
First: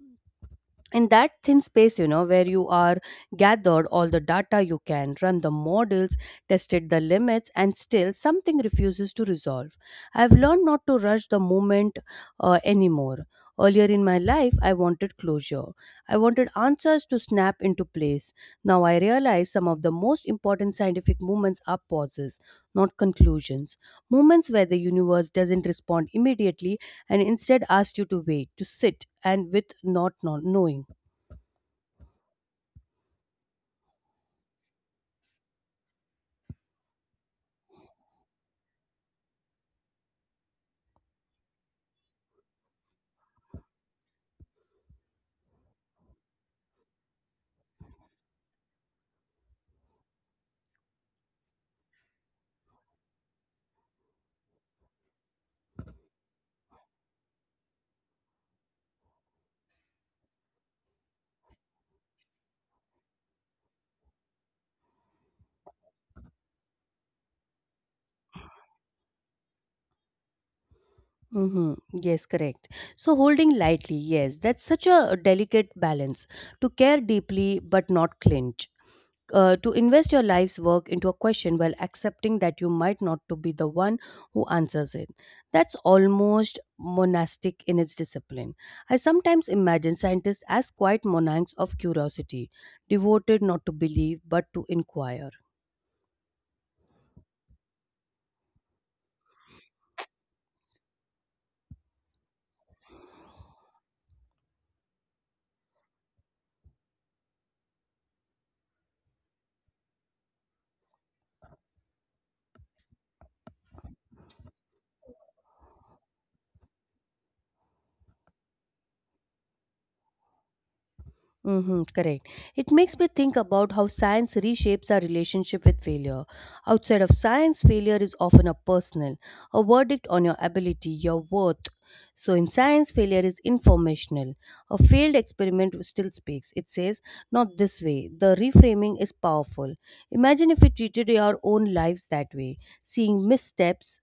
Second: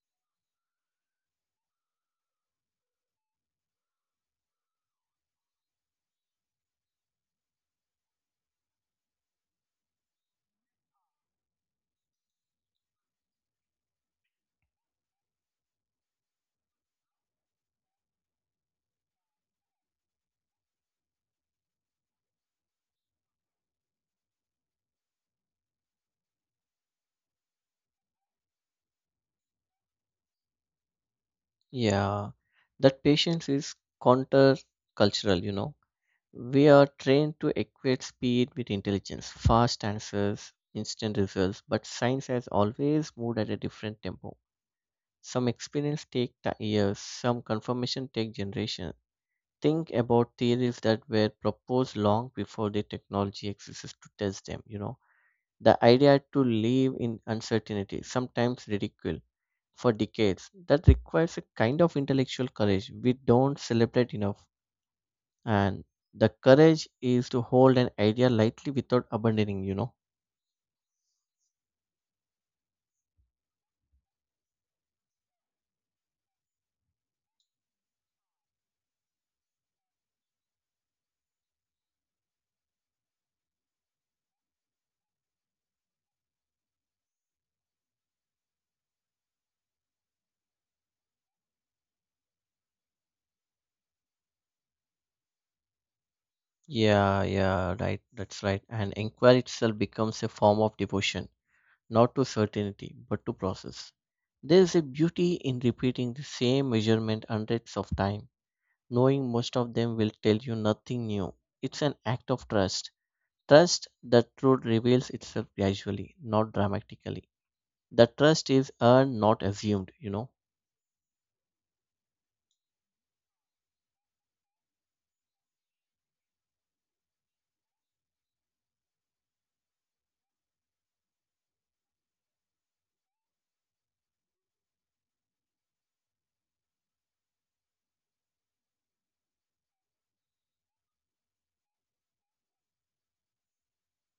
Speaker 1: in that thin space, where you are gathered all the data, you can run the models, tested the limits, and still something refuses to resolve. I've learned not to rush the moment anymore. Earlier in my life I wanted closure, I wanted answers to snap into place. Now I realize some of the most important scientific movements are pauses, not conclusions, moments where the universe doesn't respond immediately and instead asks you to wait, to sit and with not knowing.
Speaker 2: Yeah, that patience is counter cultural. We are trained to equate speed with intelligence, fast answers, instant results, but science has always moved at a different tempo. Some experience take years, some confirmation take generations. Think about theories that were proposed long before the technology exists to test them. The idea to live in uncertainty, sometimes ridicule, for decades, that requires a kind of intellectual courage we don't celebrate enough and the courage is to hold an idea lightly without abandoning.
Speaker 1: Mm-hmm. Yes, correct. So holding lightly, yes, that's such a delicate balance to care deeply but not clinch. To invest your life's work into a question while accepting that you might not to be the one who answers it, that's almost monastic in its discipline. I sometimes imagine scientists as quiet monarchs of curiosity, devoted not to believe but to inquire.
Speaker 2: Yeah, right. That's right. And inquiry itself becomes a form of devotion, not to certainty, but to process. There is a beauty in repeating the same measurement hundreds of times, knowing most of them will tell you nothing new. It's an act of trust. Trust that truth reveals itself gradually, not dramatically. The trust is earned, not assumed.
Speaker 1: Mm-hmm, correct. It makes me think about how science reshapes our relationship with failure. Outside of science, failure is often a personal, a verdict on your ability, your worth. So in science, failure is informational. A failed experiment still speaks. It says, not this way. The reframing is powerful. Imagine if we treated our own lives that way, seeing missteps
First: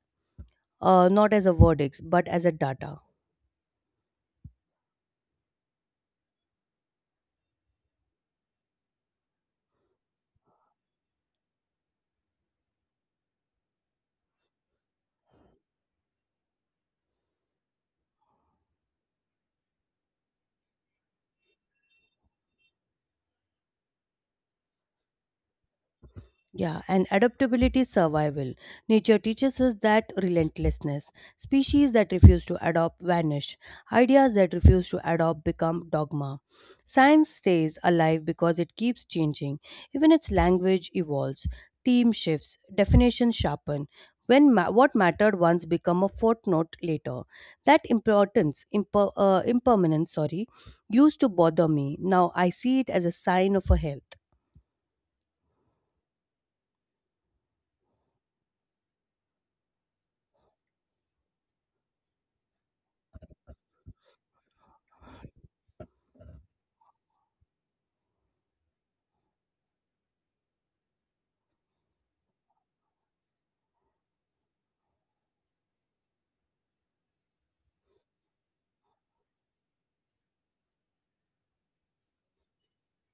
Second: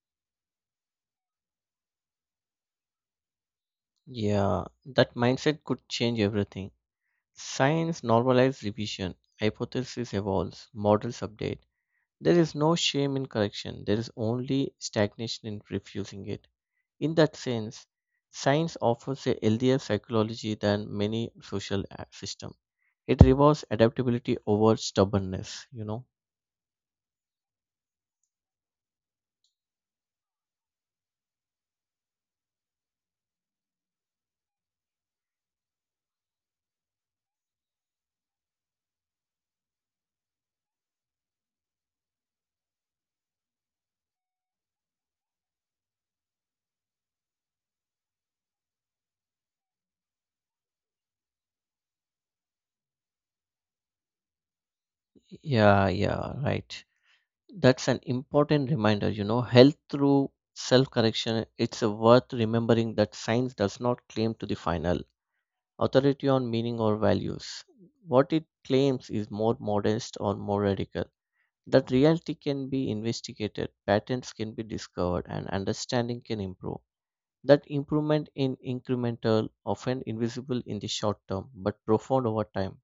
Speaker 1: not as a verdict, but as a data.
Speaker 2: Yeah, that mindset could change everything. Science normalizes revision, hypothesis evolves, models update. There is no shame in correction, there is only stagnation in refusing it. In that sense, science offers a healthier psychology than many social system. It rewards adaptability over stubbornness?
Speaker 1: Yeah, and adaptability is survival. Nature teaches us that relentlessness. Species that refuse to adopt vanish. Ideas that refuse to adopt become dogma. Science stays alive because it keeps changing. Even its language evolves. Team shifts. Definitions sharpen. When what mattered once become a footnote later. That impermanence, sorry, used to bother me. Now I see it as a sign of a health.
Speaker 2: Yeah, right. That's an important reminder, health through self correction. It's worth remembering that science does not claim to the final authority on meaning or values. What it claims is more modest or more radical. That reality can be investigated, patterns can be discovered, and understanding can improve. That improvement in incremental, often invisible in the short term, but profound over time,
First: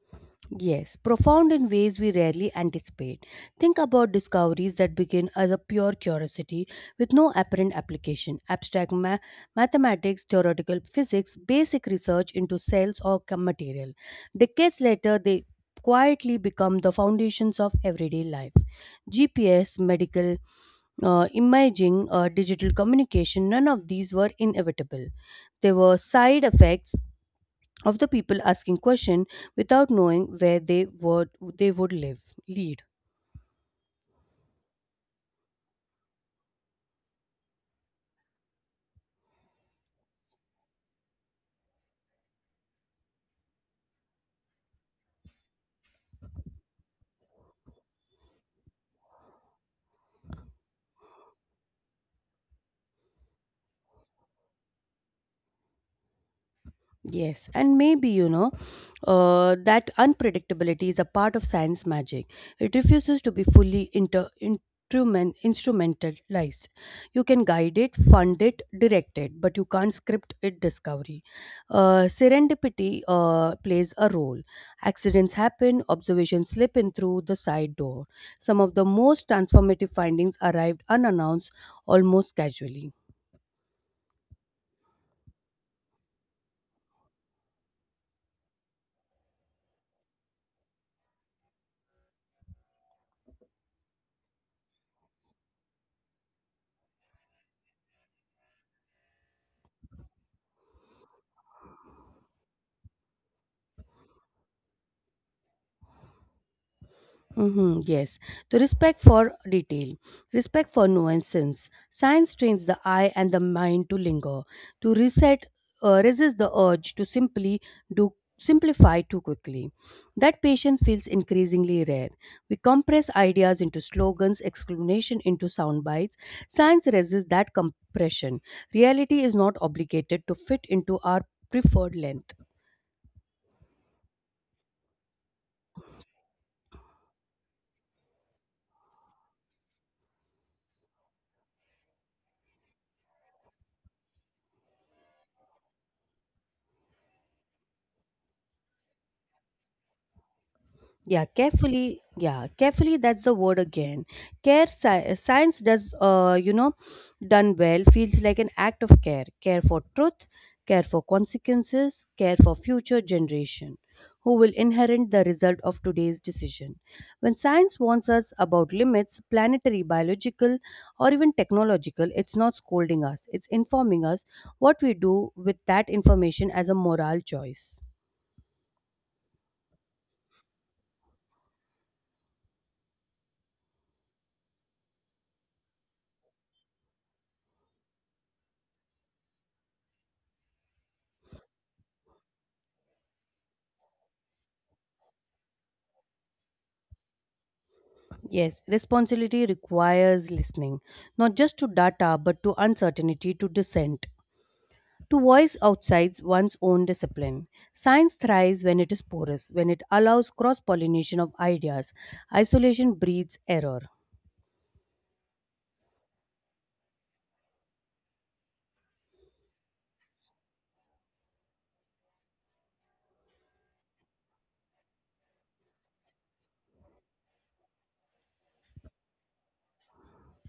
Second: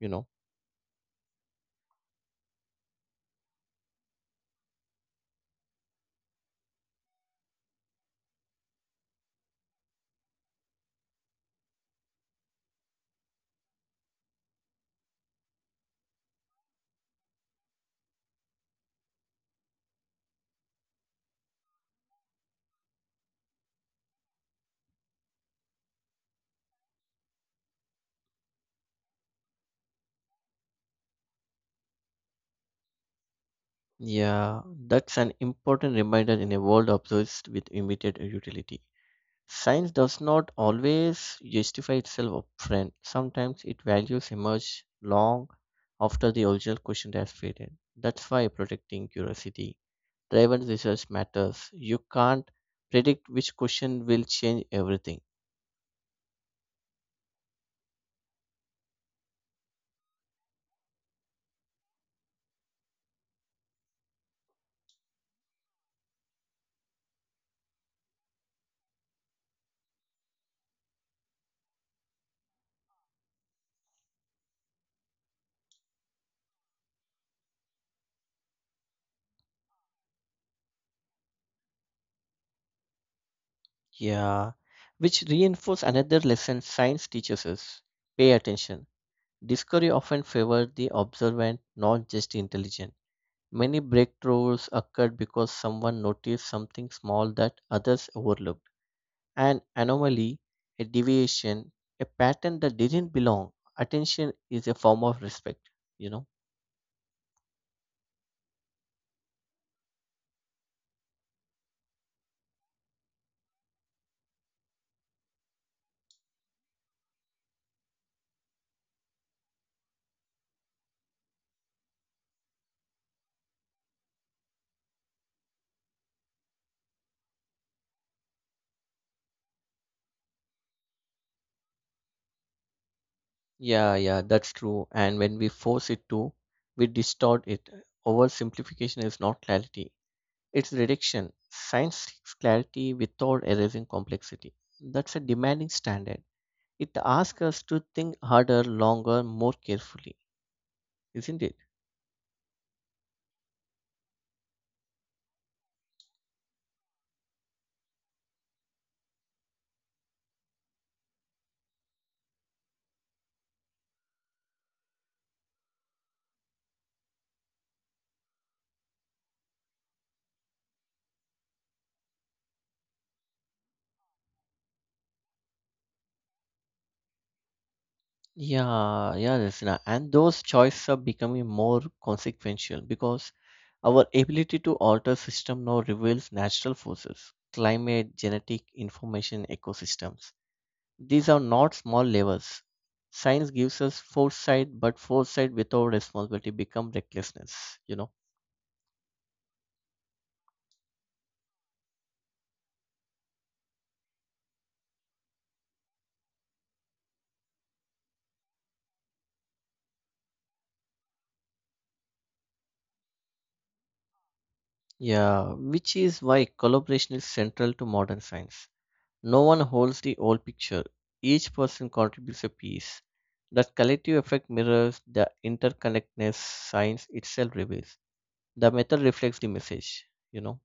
Speaker 2: you know.
Speaker 1: Yes, profound in ways we rarely anticipate. Think about discoveries that begin as a pure curiosity with no apparent application. Abstract mathematics, theoretical physics, basic research into cells or material. Decades later, they quietly become the foundations of everyday life. GPS, medical imaging, digital communication, none of these were inevitable. They were side effects of the people asking question without knowing where they would live lead.
Speaker 2: Yeah, that's an important reminder in a world obsessed with immediate utility. Science does not always justify itself upfront. Sometimes its values emerge long after the original question has faded. That's why protecting curiosity driven research matters. You can't predict which question will change everything.
Speaker 1: Yes, and maybe that unpredictability is a part of science magic. It refuses to be fully instrumentalized. You can guide it, fund it, direct it, but you can't script it discovery. Serendipity plays a role. Accidents happen, observations slip in through the side door. Some of the most transformative findings arrived unannounced, almost casually.
Speaker 2: Yeah, which reinforce another lesson science teaches us. Pay attention. Discovery often favored the observant, not just intelligent. Many breakthroughs occurred because someone noticed something small that others overlooked, an anomaly, a deviation, a pattern that didn't belong. Attention is a form of respect, you know.
Speaker 1: Mm-hmm, yes. To respect for detail, respect for nuances. Science trains the eye and the mind to linger, to reset, resist the urge to simply do simplify too quickly. That patience feels increasingly rare. We compress ideas into slogans, explanation into sound bites. Science resists that compression. Reality is not obligated to fit into our preferred length.
Speaker 2: Yeah, that's true. And when we force it to, we distort it. Oversimplification is not clarity, it's reduction. Science seeks clarity without erasing complexity. That's a demanding standard. It asks us to think harder, longer, more carefully,
Speaker 1: Yeah,
Speaker 2: isn't it?
Speaker 1: carefully, yeah, carefully, that's the word again. Science does, done well, feels like an act of care, care for truth, care for consequences, care for future generation who will inherit the result of today's decision. When science warns us about limits planetary biological or even technological, it's not scolding us, it's informing us. What we do with that information as a moral choice.
Speaker 2: Yeah, Rasina. And those choices are becoming more consequential because our ability to alter system now reveals natural forces, climate, genetic information, ecosystems. These are not small levers. Science gives us foresight, but foresight without responsibility become recklessness, you know.
Speaker 1: Yes, responsibility requires listening, not just to data but to uncertainty, to dissent, to voice outside one's own discipline. Science thrives when it is porous, when it allows cross pollination of ideas. Isolation breeds error.
Speaker 2: Yeah, which is why collaboration is central to modern science. No one holds the whole picture. Each person contributes a piece. That collective effect mirrors the interconnectedness science itself reveals. The method reflects the message.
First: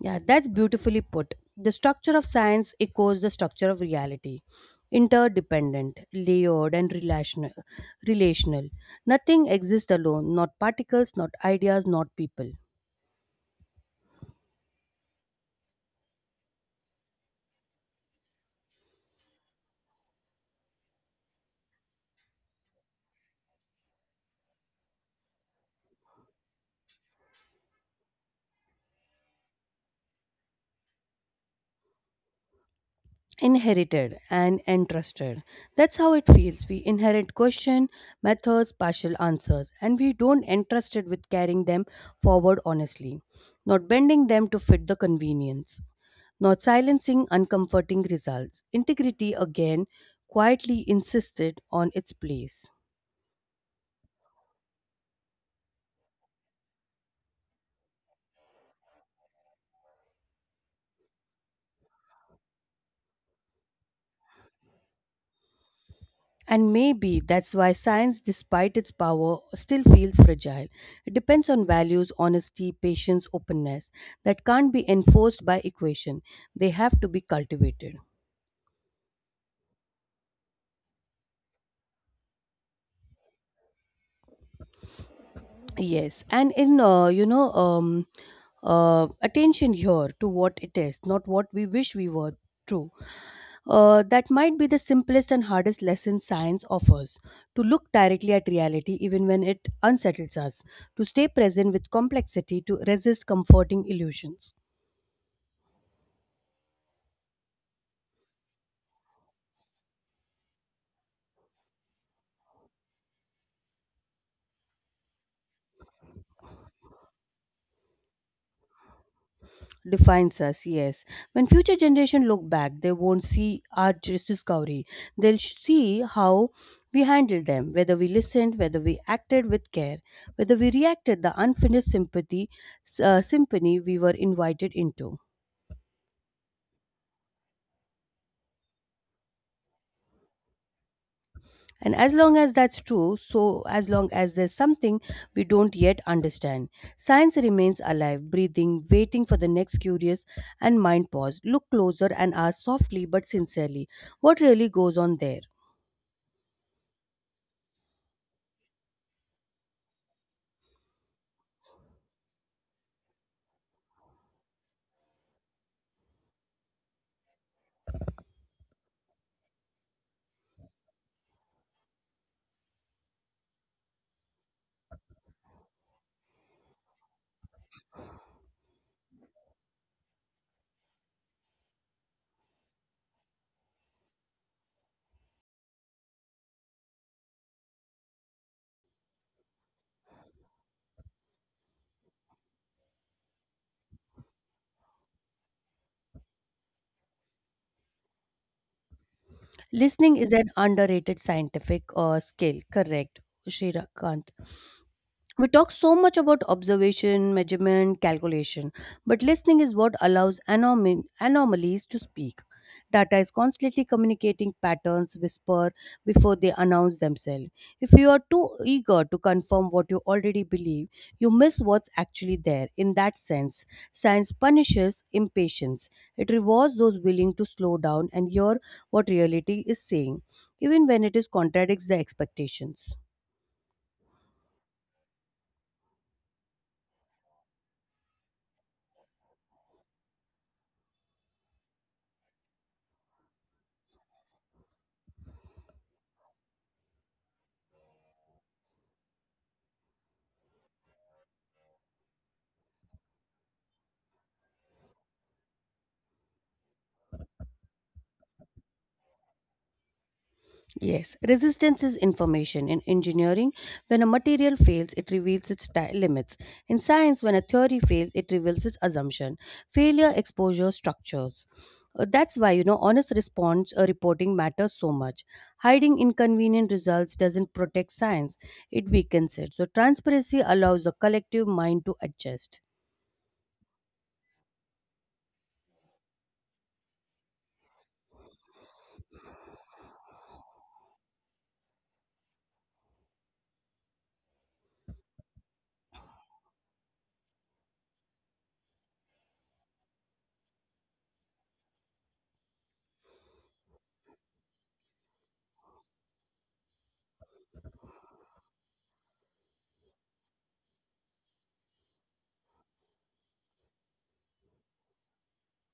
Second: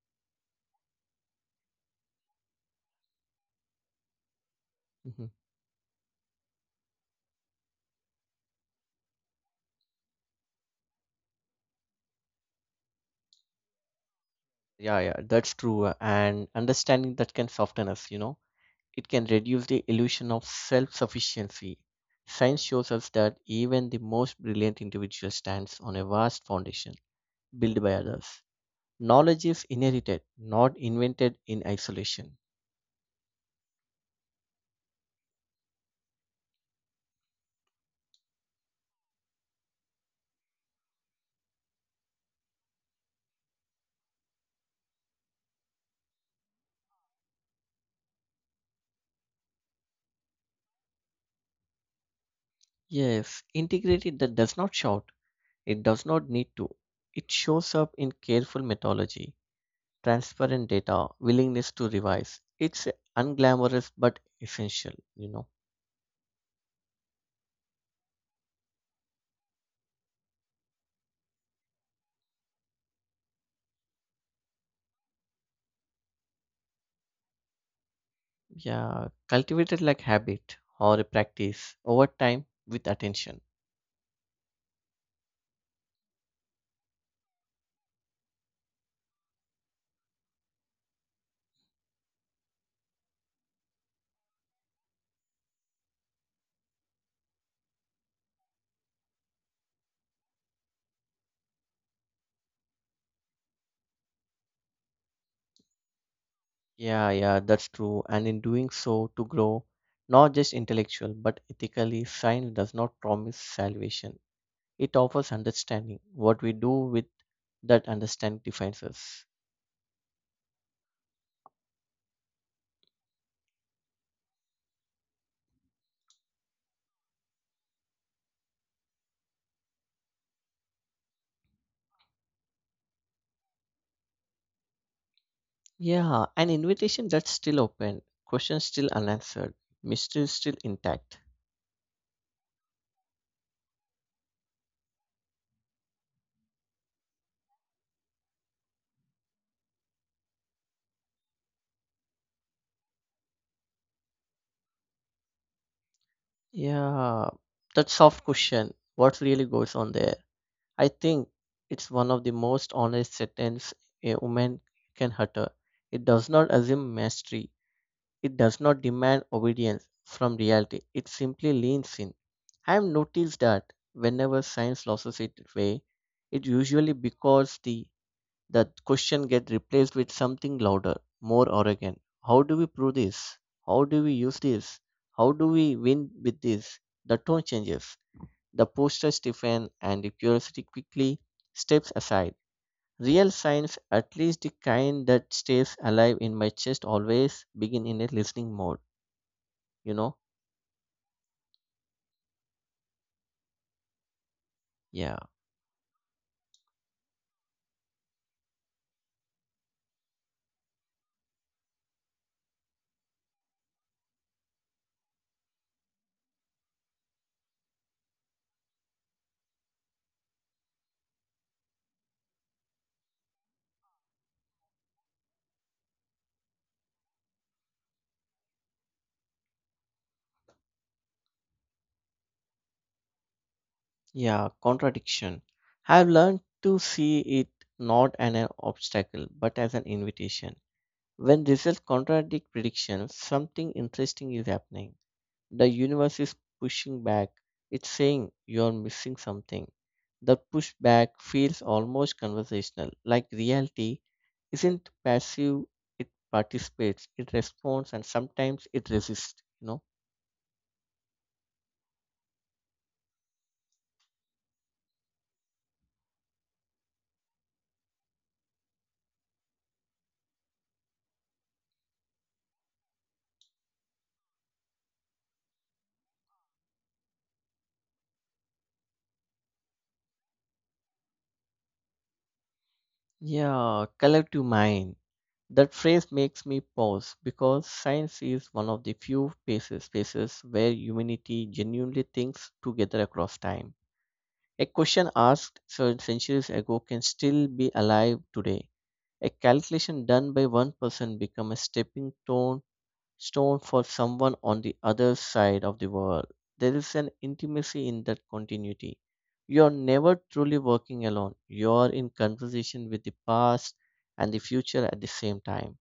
Speaker 1: Yeah, that's beautifully put. The structure of science echoes the structure of reality.
Speaker 2: Mhm.
Speaker 1: Interdependent, layered, and relational. Relational. Nothing exists alone, not particles, not ideas, not people.
Speaker 2: Yeah, that's true. And understanding that can soften us. It can reduce the illusion of self sufficiency. Science shows us that even the most brilliant individual stands on a vast foundation built by others. Knowledge is inherited, not invented in isolation.
Speaker 1: Inherited and entrusted, that's how it feels. We inherit question, methods, partial answers, and we don't entrusted with carrying them forward honestly, not bending them to fit the convenience, not silencing uncomforting results. Integrity again quietly insisted on its place.
Speaker 2: Yes, integrity that does not shout. It does not need to. It shows up in careful methodology, transparent data, willingness to revise. It's unglamorous but essential.
Speaker 1: And maybe that's why science, despite its power, still feels fragile. It depends on values, honesty, patience, openness that can't be enforced by equation. They have to be cultivated.
Speaker 2: Yeah, cultivated like habit or a practice over time with attention.
Speaker 1: Yes, and in attention here to what it is, not what we wish we were. True. That might be the simplest and hardest lesson science offers, to look directly at reality even when it unsettles us, to stay present with complexity, to resist comforting illusions.
Speaker 2: Yeah, that's true. And in doing so, to grow, not just intellectual but ethically, science does not promise salvation. It offers understanding. What we do with that understanding defines us.
Speaker 1: Defines us, yes. When future generation look back, they won't see our just discovery. See how we handled them, whether we listened, whether we acted with care, whether we reacted the unfinished sympathy, symphony we were invited into.
Speaker 2: Yeah, an invitation that's still open, questions still unanswered, mystery still intact.
Speaker 1: And as long as that's true, so as long as there's something we don't yet understand, science remains alive, breathing, waiting for the next curious and mind pause. Look closer and ask softly but sincerely what really goes on there.
Speaker 2: Yeah, that soft question, what really goes on there? I think it's one of the most honest sentence a woman can utter. It does not assume mastery. It does not demand obedience from reality. It simply leans in. I have noticed that whenever science loses its way, it usually because the question get replaced with something louder, more arrogant. How do we prove this? How do we use this? How do we win with this? The tone changes. The posture stiffens and the curiosity quickly steps aside. Real science, at least the kind that stays alive in my chest, always begin in a listening mode. You know?
Speaker 1: Listening is an underrated scientific skill, correct, Shrikant?
Speaker 2: Yeah.
Speaker 1: We talk so much about observation, measurement, calculation, but listening is what allows anomalies to speak. Data is constantly communicating patterns, whisper before they announce themselves. If you are too eager to confirm what you already believe, you miss what's actually there. In that sense, science punishes impatience. It rewards those willing to slow down and hear what reality is saying, even when it is contradicts the expectations.
Speaker 2: Yeah. Contradiction. I've learned to see it not as an obstacle, but as an invitation. When results contradict predictions, something interesting is happening. The universe is pushing back. It's saying you're missing something. The pushback feels almost conversational, like reality isn't passive, it participates, it responds, and sometimes it resists.
Speaker 1: Yes, resistance is information. In engineering, when a material fails, it reveals its limits. In science, when a theory fails, it reveals its assumption. Failure, exposure, structures. That's why, honest response reporting matters so much. Hiding inconvenient results doesn't protect science, it weakens it. So, transparency allows the collective mind to adjust.
Speaker 2: Yeah, collective mind. That phrase makes me pause because science is one of the few spaces where humanity genuinely thinks together across time. A question asked centuries ago can still be alive today. A calculation done by one person become a stepping stone for someone on the other side of the world. There is an intimacy in that continuity. You're never truly working alone. You're in conversation with the past and the future at the same time.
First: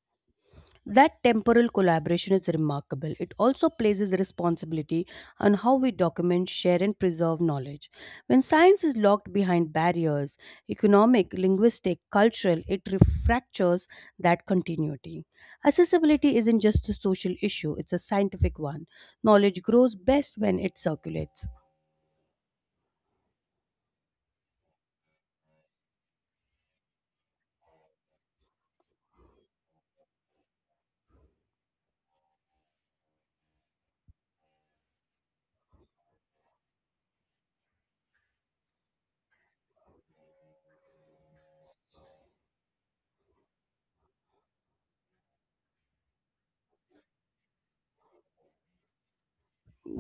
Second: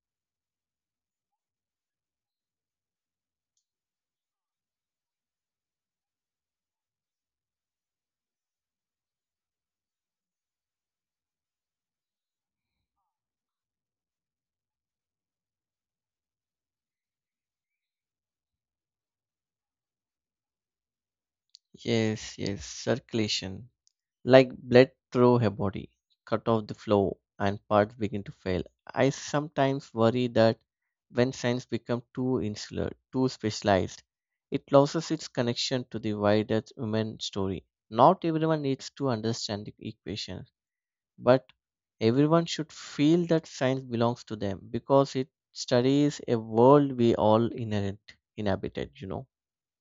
Speaker 1: That temporal collaboration is remarkable. It also places responsibility on how we document, share, and preserve knowledge. When science is locked behind barriers economic, linguistic, cultural, it refractures that continuity. Accessibility isn't just a social issue, it's a scientific one. Knowledge grows best when it circulates.
Speaker 2: Yes, yes, circulation, like blood through her body, cut off the flow, and parts begin to fail. I sometimes worry that when science becomes too insular, too specialized, it loses its connection to the wider human story. Not everyone needs to understand the equation, but everyone should feel that science belongs to them because it studies a world we all inherent inhabited.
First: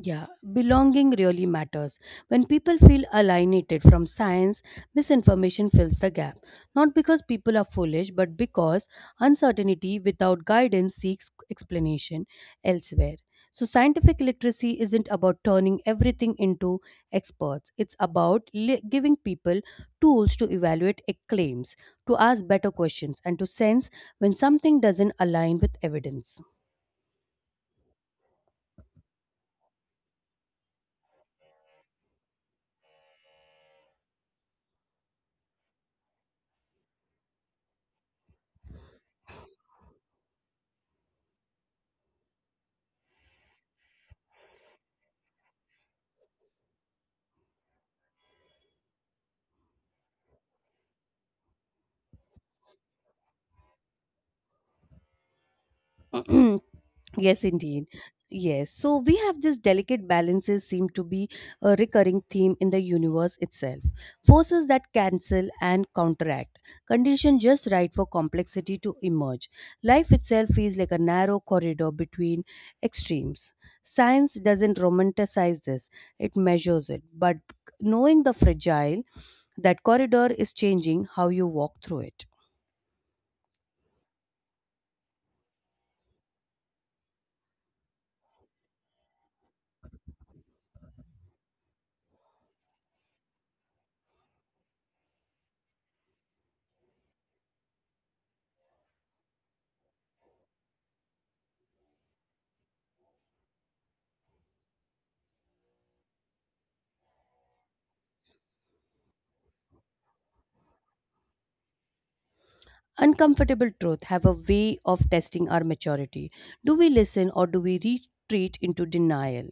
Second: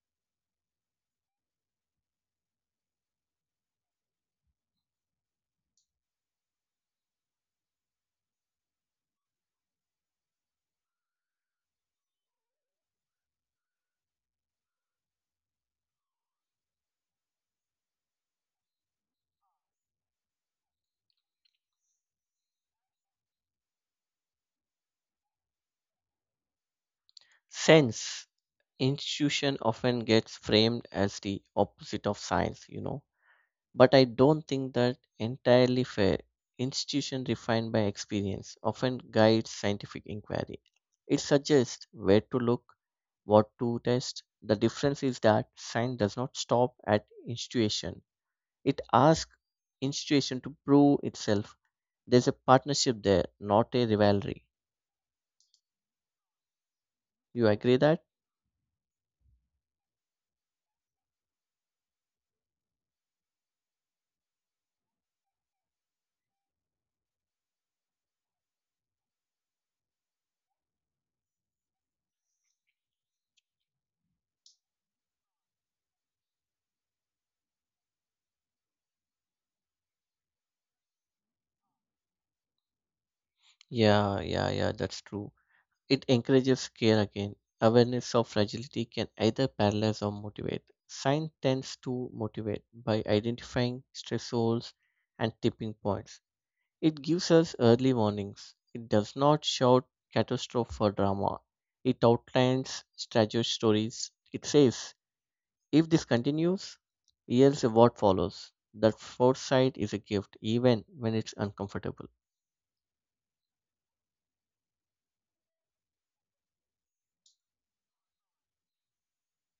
Speaker 1: Yeah, belonging really matters. When people feel alienated from science, misinformation fills the gap. Not because people are foolish, but because uncertainty without guidance seeks explanation elsewhere. So, scientific literacy isn't about turning everything into experts. It's about giving people tools to evaluate claims, to ask better questions, and to sense when something doesn't align with evidence.
Speaker 2: Sense institution often gets framed as the opposite of science, but I don't think that entirely fair. Institution refined by experience often guides scientific inquiry. It suggests where to look, what to test. The difference is that science does not stop at institution. It asks institution to prove itself. There's a partnership there, not a rivalry.
Speaker 1: <clears throat>
Speaker 2: You
Speaker 1: Yes,
Speaker 2: agree that?
Speaker 1: indeed. Yes. So we have this delicate balances seem to be a recurring theme in the universe itself. Forces that cancel and counteract. Condition just right for complexity to emerge. Life itself feels like a narrow corridor between extremes. Science doesn't romanticize this, it measures it. But knowing the fragile, that corridor is changing how you walk through it.
Speaker 2: Yeah, that's true. It encourages care again. Awareness of fragility can either paralyze or motivate. Science tends to motivate by identifying stressors and tipping points. It gives us early warnings. It does not shout catastrophe for drama. It outlines tragic stories. It says, if this continues, here's what follows. That foresight is a gift, even when it's uncomfortable.
Speaker 1: Uncomfortable truths have a way of testing our maturity. Do we listen or do we retreat into denial?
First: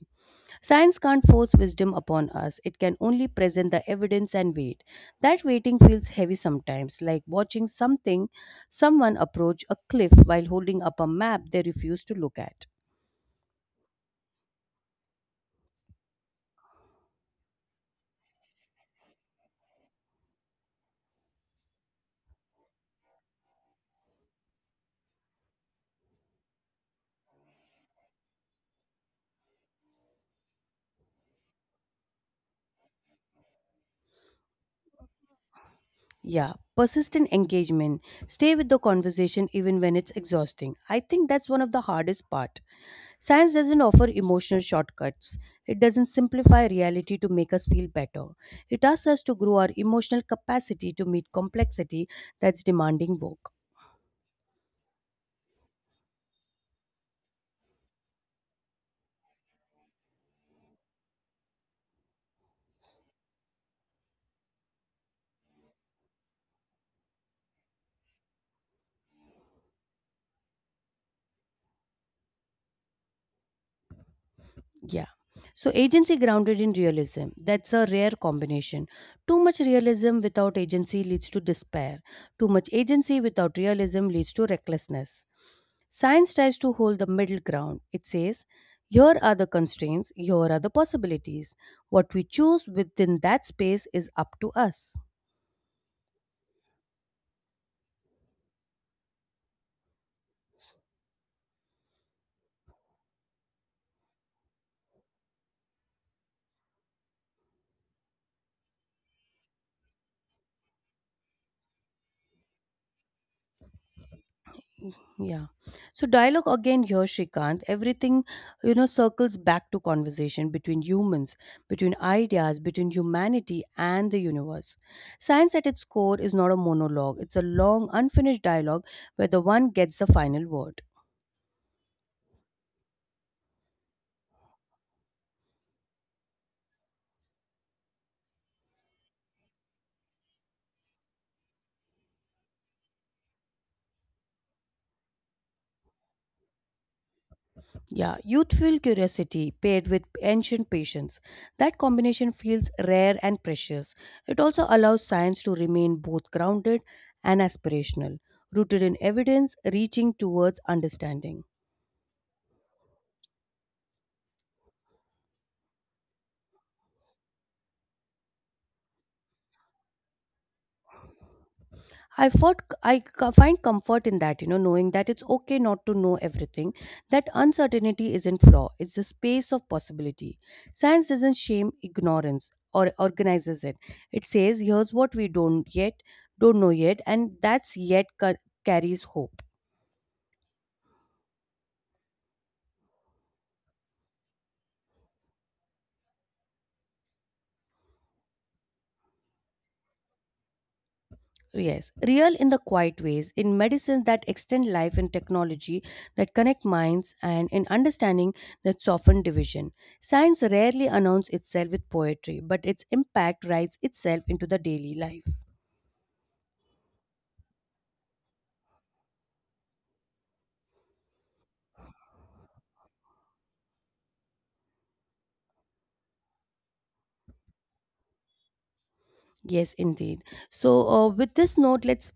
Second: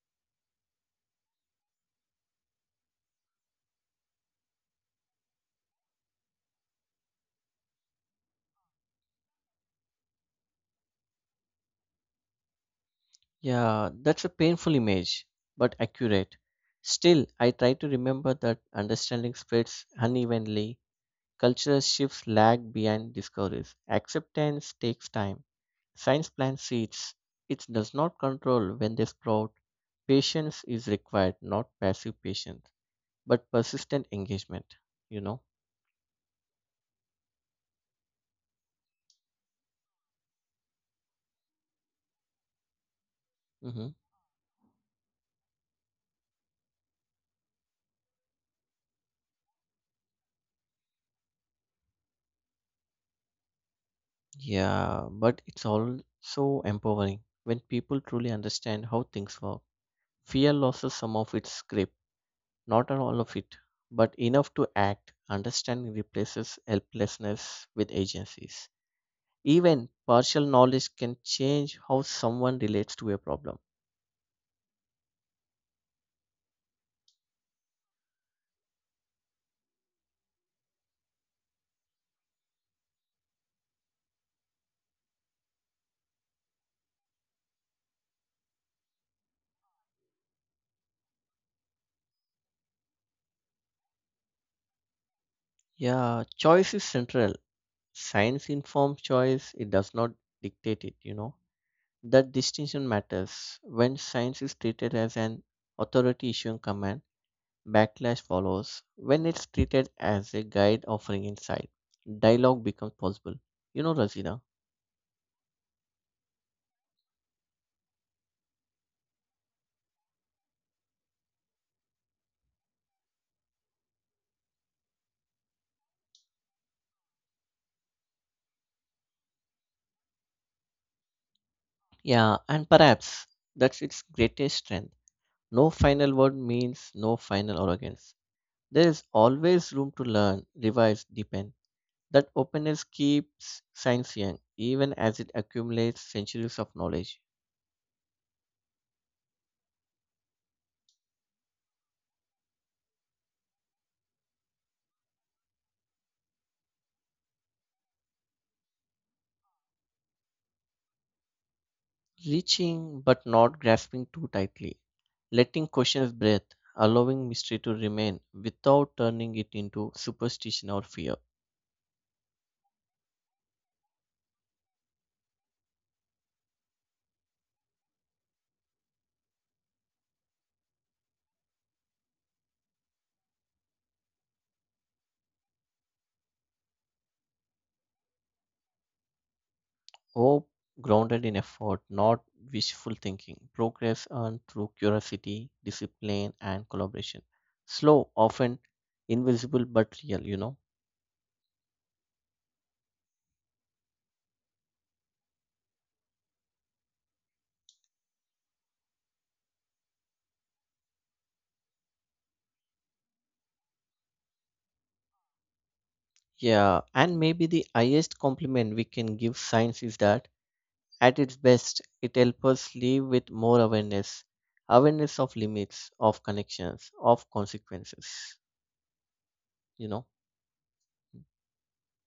Speaker 1: Science can't force wisdom upon us, it can only present the evidence and wait. That waiting feels heavy sometimes, like watching something, someone approach a cliff while holding up a map they refuse to look at.
Speaker 2: Yeah, that's a painful image, but accurate. Still, I try to remember that understanding spreads unevenly. Cultural shifts lag behind discoveries. Acceptance takes time. Science plants seeds. It does not control when they sprout. Patience is required, not passive patience, but persistent engagement, you know?
Speaker 1: Yeah, persistent engagement. Stay with the conversation even when it's exhausting. I think that's one of the hardest part. Science doesn't
Speaker 2: Hmm.
Speaker 1: offer emotional shortcuts. It doesn't simplify reality to make us feel better. It asks us to grow our emotional capacity to meet complexity, that's demanding work.
Speaker 2: Yeah, but it's also empowering when people truly understand how things work. Fear loses some of its grip. Not on all of it, but enough to act. Understanding replaces helplessness with agencies. Even partial knowledge can change how someone relates to a problem.
Speaker 1: Yeah. So agency grounded in realism. That's a rare combination. Too much realism without agency leads to despair. Too much agency without realism leads to recklessness. Science tries to hold the middle ground. It says, here are the constraints, here are the possibilities. What we choose within that space is up to us.
Speaker 2: Yeah, choice is central. Science informs choice, it does not dictate it. That distinction matters. When science is treated as an authority issuing command, backlash follows. When it's treated as a guide offering insight, dialogue becomes possible. You know, Razina.
Speaker 1: Yeah. So dialogue again here, Shrikant. Everything, circles back to conversation between humans, between ideas, between humanity and the universe. Science at its core is not a monologue, it's a long, unfinished dialogue where the one gets the final word.
Speaker 2: Yeah, and perhaps that's its greatest strength. No final word means no final arrogance. There is always room to learn, revise, deepen. That openness keeps science young, even as it accumulates centuries of knowledge.
Speaker 1: Yeah, youthful curiosity paired with ancient patience. That combination feels rare and precious. It also allows science to remain both grounded and aspirational, rooted in evidence, reaching towards understanding.
Speaker 2: Reaching but not grasping too tightly. Letting questions breathe, allowing mystery to remain without turning it into superstition or fear.
Speaker 1: I fought, I co- find comfort in that, knowing that it's okay not to know everything, that uncertainty isn't flaw, it's a space of possibility. Science doesn't shame ignorance or organizes it. It says, here's what we don't know yet, and that's carries hope.
Speaker 2: Hope grounded in effort, not wishful thinking. Progress earned through curiosity, discipline, and collaboration. Slow, often invisible but real.
Speaker 1: Yes, real in the quiet ways, in medicines that extend life, in technology that connect minds, and in understanding that soften division. Science rarely announces itself with poetry, but its impact writes itself into the daily life.
Speaker 2: Yeah, and maybe the highest compliment we can give science is that at its best, it helps us live with more awareness, awareness of limits, of connections, of consequences,
Speaker 1: Yes,
Speaker 2: you know.
Speaker 1: indeed. So, with this note, let's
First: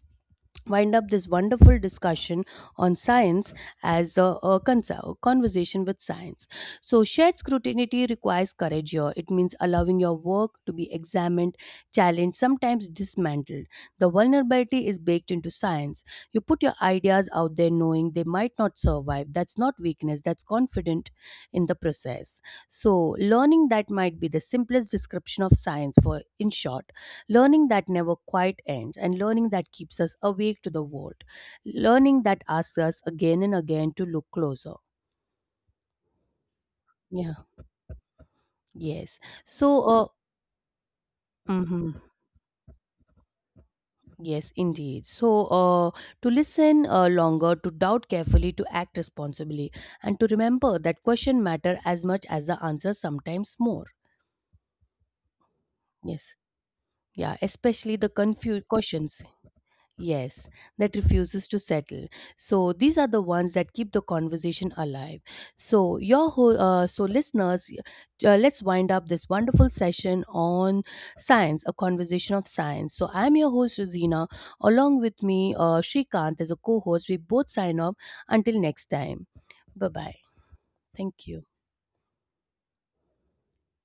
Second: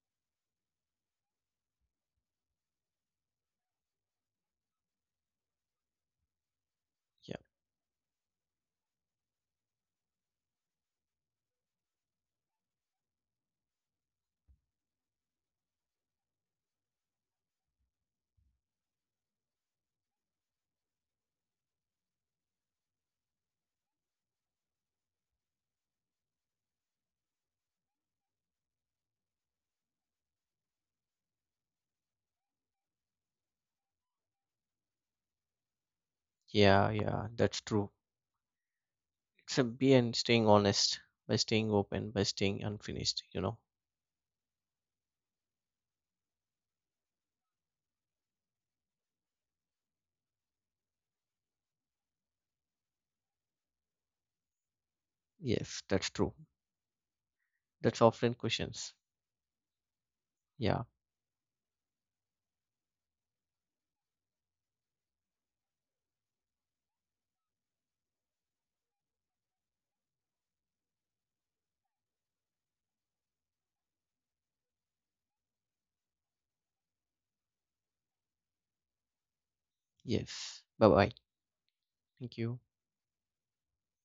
Speaker 1: wind up this wonderful discussion on science as a conversation with science. So,
Speaker 2: Yeah,
Speaker 1: shared scrutiny requires courage here. It means allowing your work to be examined, challenged, sometimes dismantled. The vulnerability is baked into science. You put your ideas out there knowing they might not survive. That's not weakness, that's confident in the process. So, learning that might be the simplest description of science, for in short. Learning that never quite ends and learning that keeps us awake to the world. Learning that asks us again and again to look closer.
Speaker 2: yeah,
Speaker 1: Yeah.
Speaker 2: that's true.
Speaker 1: Yes.
Speaker 2: It's a
Speaker 1: So,
Speaker 2: be and staying honest, by staying
Speaker 1: hmm
Speaker 2: open, by staying unfinished.
Speaker 1: yes, indeed. So, to listen longer, to doubt carefully, to act responsibly, and to remember that question matter as much as the answer, sometimes more.
Speaker 2: Yes, that's true.
Speaker 1: Yes. Yeah,
Speaker 2: That's
Speaker 1: especially the
Speaker 2: offline
Speaker 1: confused
Speaker 2: questions.
Speaker 1: questions. Yes,
Speaker 2: Yeah.
Speaker 1: that refuses to settle. So these are the ones that keep the conversation alive. So your whole, listeners, let's wind up this wonderful session on science, a conversation of science. So I'm your host Rosina. Along with me, Shrikant as a co-host. We both sign off. Until next time, bye bye.
Speaker 2: Yes. Bye bye.
Speaker 1: Thank you.
Speaker 2: Thank you.